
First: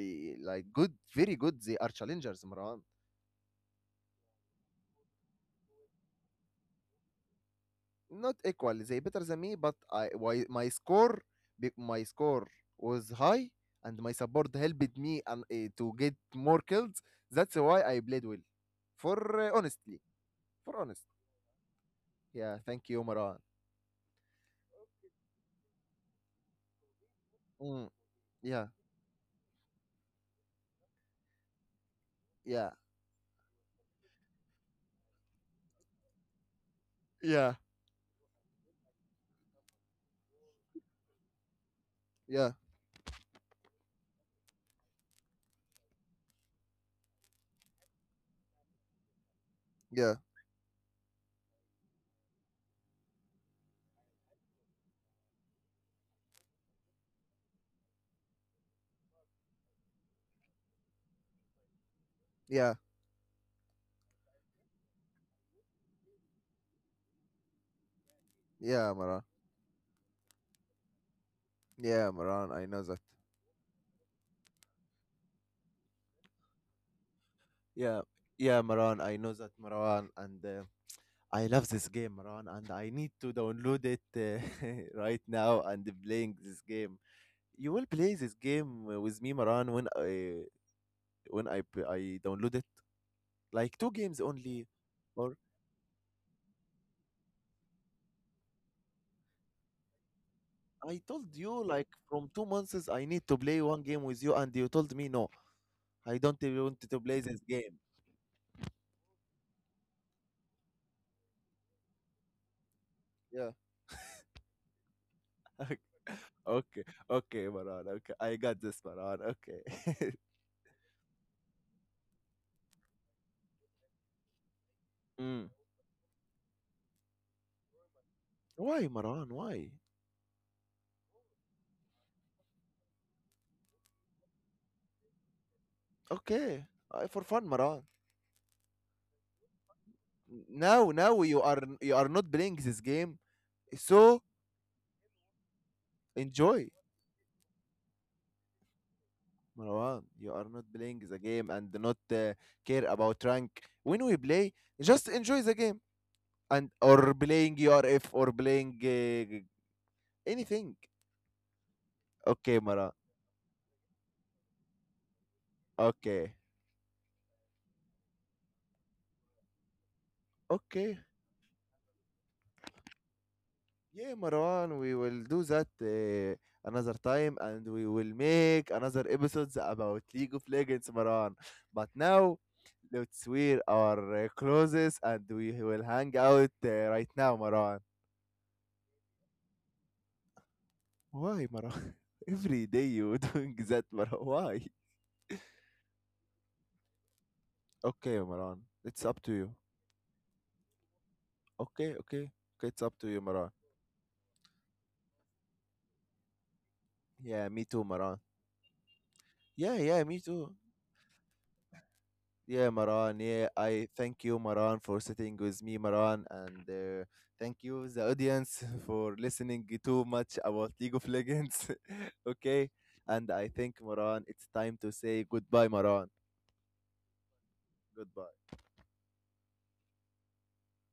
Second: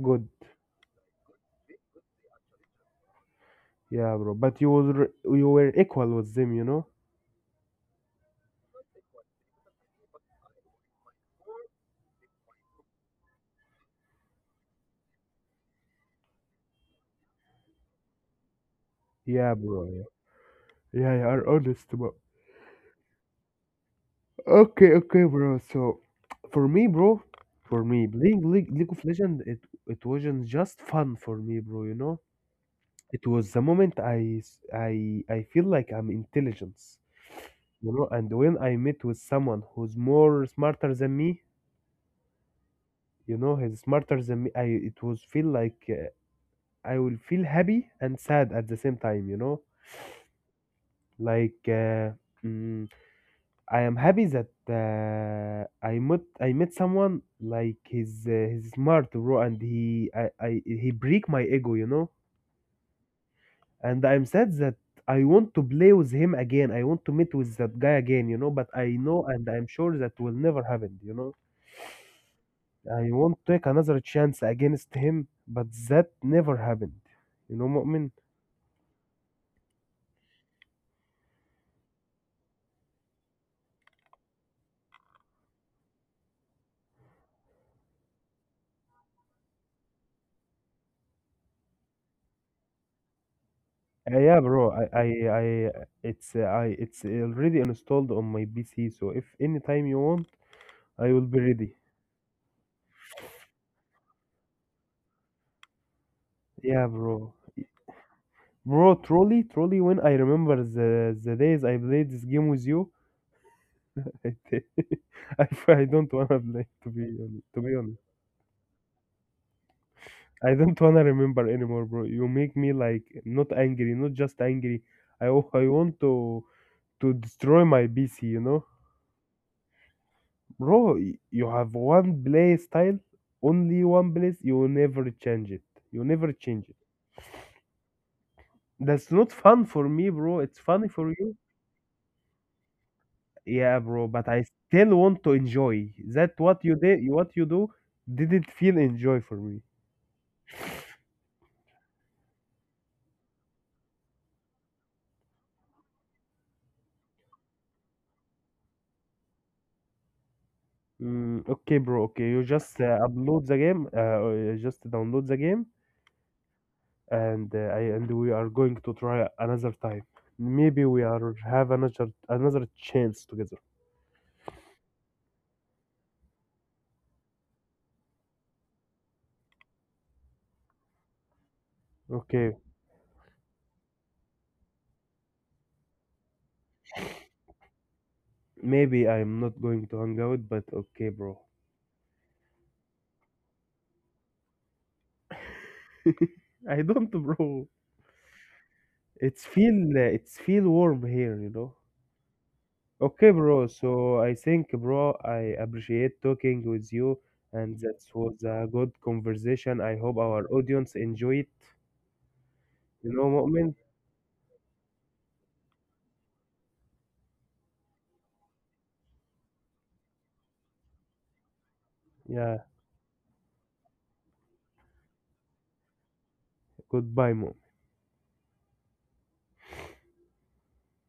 [SPEAKER 1] Good.
[SPEAKER 2] like good, very good. They are challengers, Marwan.
[SPEAKER 1] Yeah, bro. But you were equal with them, you know?
[SPEAKER 2] Not equal, they better than me, but I why my my score was high and my support helped me and to get more kills. That's why I played well, for
[SPEAKER 1] Yeah, bro,
[SPEAKER 2] honestly, for
[SPEAKER 1] yeah.
[SPEAKER 2] honest.
[SPEAKER 1] Yeah, you are honest, bro.
[SPEAKER 2] Yeah, thank you, Maran.
[SPEAKER 1] Okay, okay, bro. So, for me, bro, for
[SPEAKER 2] mm,
[SPEAKER 1] me, playing
[SPEAKER 2] yeah
[SPEAKER 1] League of Legends, it wasn't just fun for me, bro. You know,
[SPEAKER 2] yeah
[SPEAKER 1] it was the moment I feel like I'm intelligence,
[SPEAKER 2] yeah
[SPEAKER 1] you know. And when I met with someone who's more smarter than me,
[SPEAKER 2] yeah
[SPEAKER 1] you know, he's smarter than me. I it was feel like I will feel happy and sad at the same time, you know,
[SPEAKER 2] yeah
[SPEAKER 1] like. I am happy that I met someone like he's smart bro and he I he break my ego, you know,
[SPEAKER 2] yeah
[SPEAKER 1] and I'm sad that I want to play with him again. I want to meet with that guy again, you know, but I
[SPEAKER 2] yeah,
[SPEAKER 1] know
[SPEAKER 2] Maran.
[SPEAKER 1] and I'm sure that will never happen, you know.
[SPEAKER 2] Yeah maran I know that
[SPEAKER 1] I want to take another chance against him but that never happened, you know,
[SPEAKER 2] Yeah,
[SPEAKER 1] Mu'min.
[SPEAKER 2] yeah, Maran, I know that, Maran. And I love this game, Ron, and I need to download it right now and playing this game. You will play this game with me, Maran, when I downloaded like two games
[SPEAKER 1] Yeah
[SPEAKER 2] only,
[SPEAKER 1] bro I I,
[SPEAKER 2] or
[SPEAKER 1] I it's I it's already installed on my PC so if any time you want
[SPEAKER 2] I
[SPEAKER 1] I will
[SPEAKER 2] told
[SPEAKER 1] be
[SPEAKER 2] you
[SPEAKER 1] ready.
[SPEAKER 2] like from 2 months I need to play one game with you, and you told me no, I don't even want
[SPEAKER 1] Yeah,
[SPEAKER 2] to play
[SPEAKER 1] bro.
[SPEAKER 2] this game.
[SPEAKER 1] Bro, truly, truly, when I remember the days I played this game with you,
[SPEAKER 2] Yeah.
[SPEAKER 1] I, I I don't wanna play
[SPEAKER 2] Okay.
[SPEAKER 1] to be honest,
[SPEAKER 2] Okay,
[SPEAKER 1] to be
[SPEAKER 2] Maran.
[SPEAKER 1] honest.
[SPEAKER 2] Okay, I got this, Maran. Okay.
[SPEAKER 1] I don't wanna remember anymore, bro. You make me like not angry, not just angry.
[SPEAKER 2] Mm.
[SPEAKER 1] I want to destroy my PC, you know,
[SPEAKER 2] Why, Maran? Why?
[SPEAKER 1] bro. You have one play style, only one place. You will never change it. You never
[SPEAKER 2] Okay,
[SPEAKER 1] change it.
[SPEAKER 2] for fun, Maran.
[SPEAKER 1] That's not fun for me, bro. It's funny
[SPEAKER 2] Now,
[SPEAKER 1] for you.
[SPEAKER 2] you are not playing this game,
[SPEAKER 1] Yeah, bro,
[SPEAKER 2] so
[SPEAKER 1] but I still want to enjoy. That what
[SPEAKER 2] enjoy.
[SPEAKER 1] you did, what you do, didn't feel enjoy for me.
[SPEAKER 2] Marwan, you are not playing the game and not care about rank. When we play, just enjoy the game and or playing URF or playing anything.
[SPEAKER 1] Mm, okay, bro. Okay, you
[SPEAKER 2] Okay,
[SPEAKER 1] just
[SPEAKER 2] Marwan.
[SPEAKER 1] upload the game. Or you just download the game,
[SPEAKER 2] Okay,
[SPEAKER 1] and I and we are going to try another time. Maybe we
[SPEAKER 2] okay.
[SPEAKER 1] are have another another chance together.
[SPEAKER 2] Yeah, Marwan, we will do that another time and we will make another episodes about League of Legends, Marwan. But now,
[SPEAKER 1] Okay,
[SPEAKER 2] let's wear our clothes and we will hang out right now, Marwan.
[SPEAKER 1] maybe I'm not going to hang out, but okay, bro.
[SPEAKER 2] Why, Maran? Every day you doing that, Maran. Why?
[SPEAKER 1] I don't, bro.
[SPEAKER 2] Okay, Maran. It's up to you.
[SPEAKER 1] It's feel warm here, you know.
[SPEAKER 2] Okay, okay. Okay, it's up to you,
[SPEAKER 1] Okay,
[SPEAKER 2] Maran.
[SPEAKER 1] bro. So I think, bro, I appreciate talking with you,
[SPEAKER 2] Yeah, me
[SPEAKER 1] and
[SPEAKER 2] too,
[SPEAKER 1] that
[SPEAKER 2] Maran.
[SPEAKER 1] was a good conversation.
[SPEAKER 2] Yeah,
[SPEAKER 1] I
[SPEAKER 2] yeah,
[SPEAKER 1] hope
[SPEAKER 2] me
[SPEAKER 1] our
[SPEAKER 2] too.
[SPEAKER 1] audience enjoy it.
[SPEAKER 2] Yeah,
[SPEAKER 1] You know,
[SPEAKER 2] Maran. Yeah,
[SPEAKER 1] Mu'min?
[SPEAKER 2] I thank you, Maran, for sitting with me, Maran. And thank you, the audience, for listening too much about League of Legends.
[SPEAKER 1] Yeah.
[SPEAKER 2] Okay. And I think, Maran, it's time to say goodbye, Maran.
[SPEAKER 1] Goodbye, Mu'min.
[SPEAKER 2] Goodbye.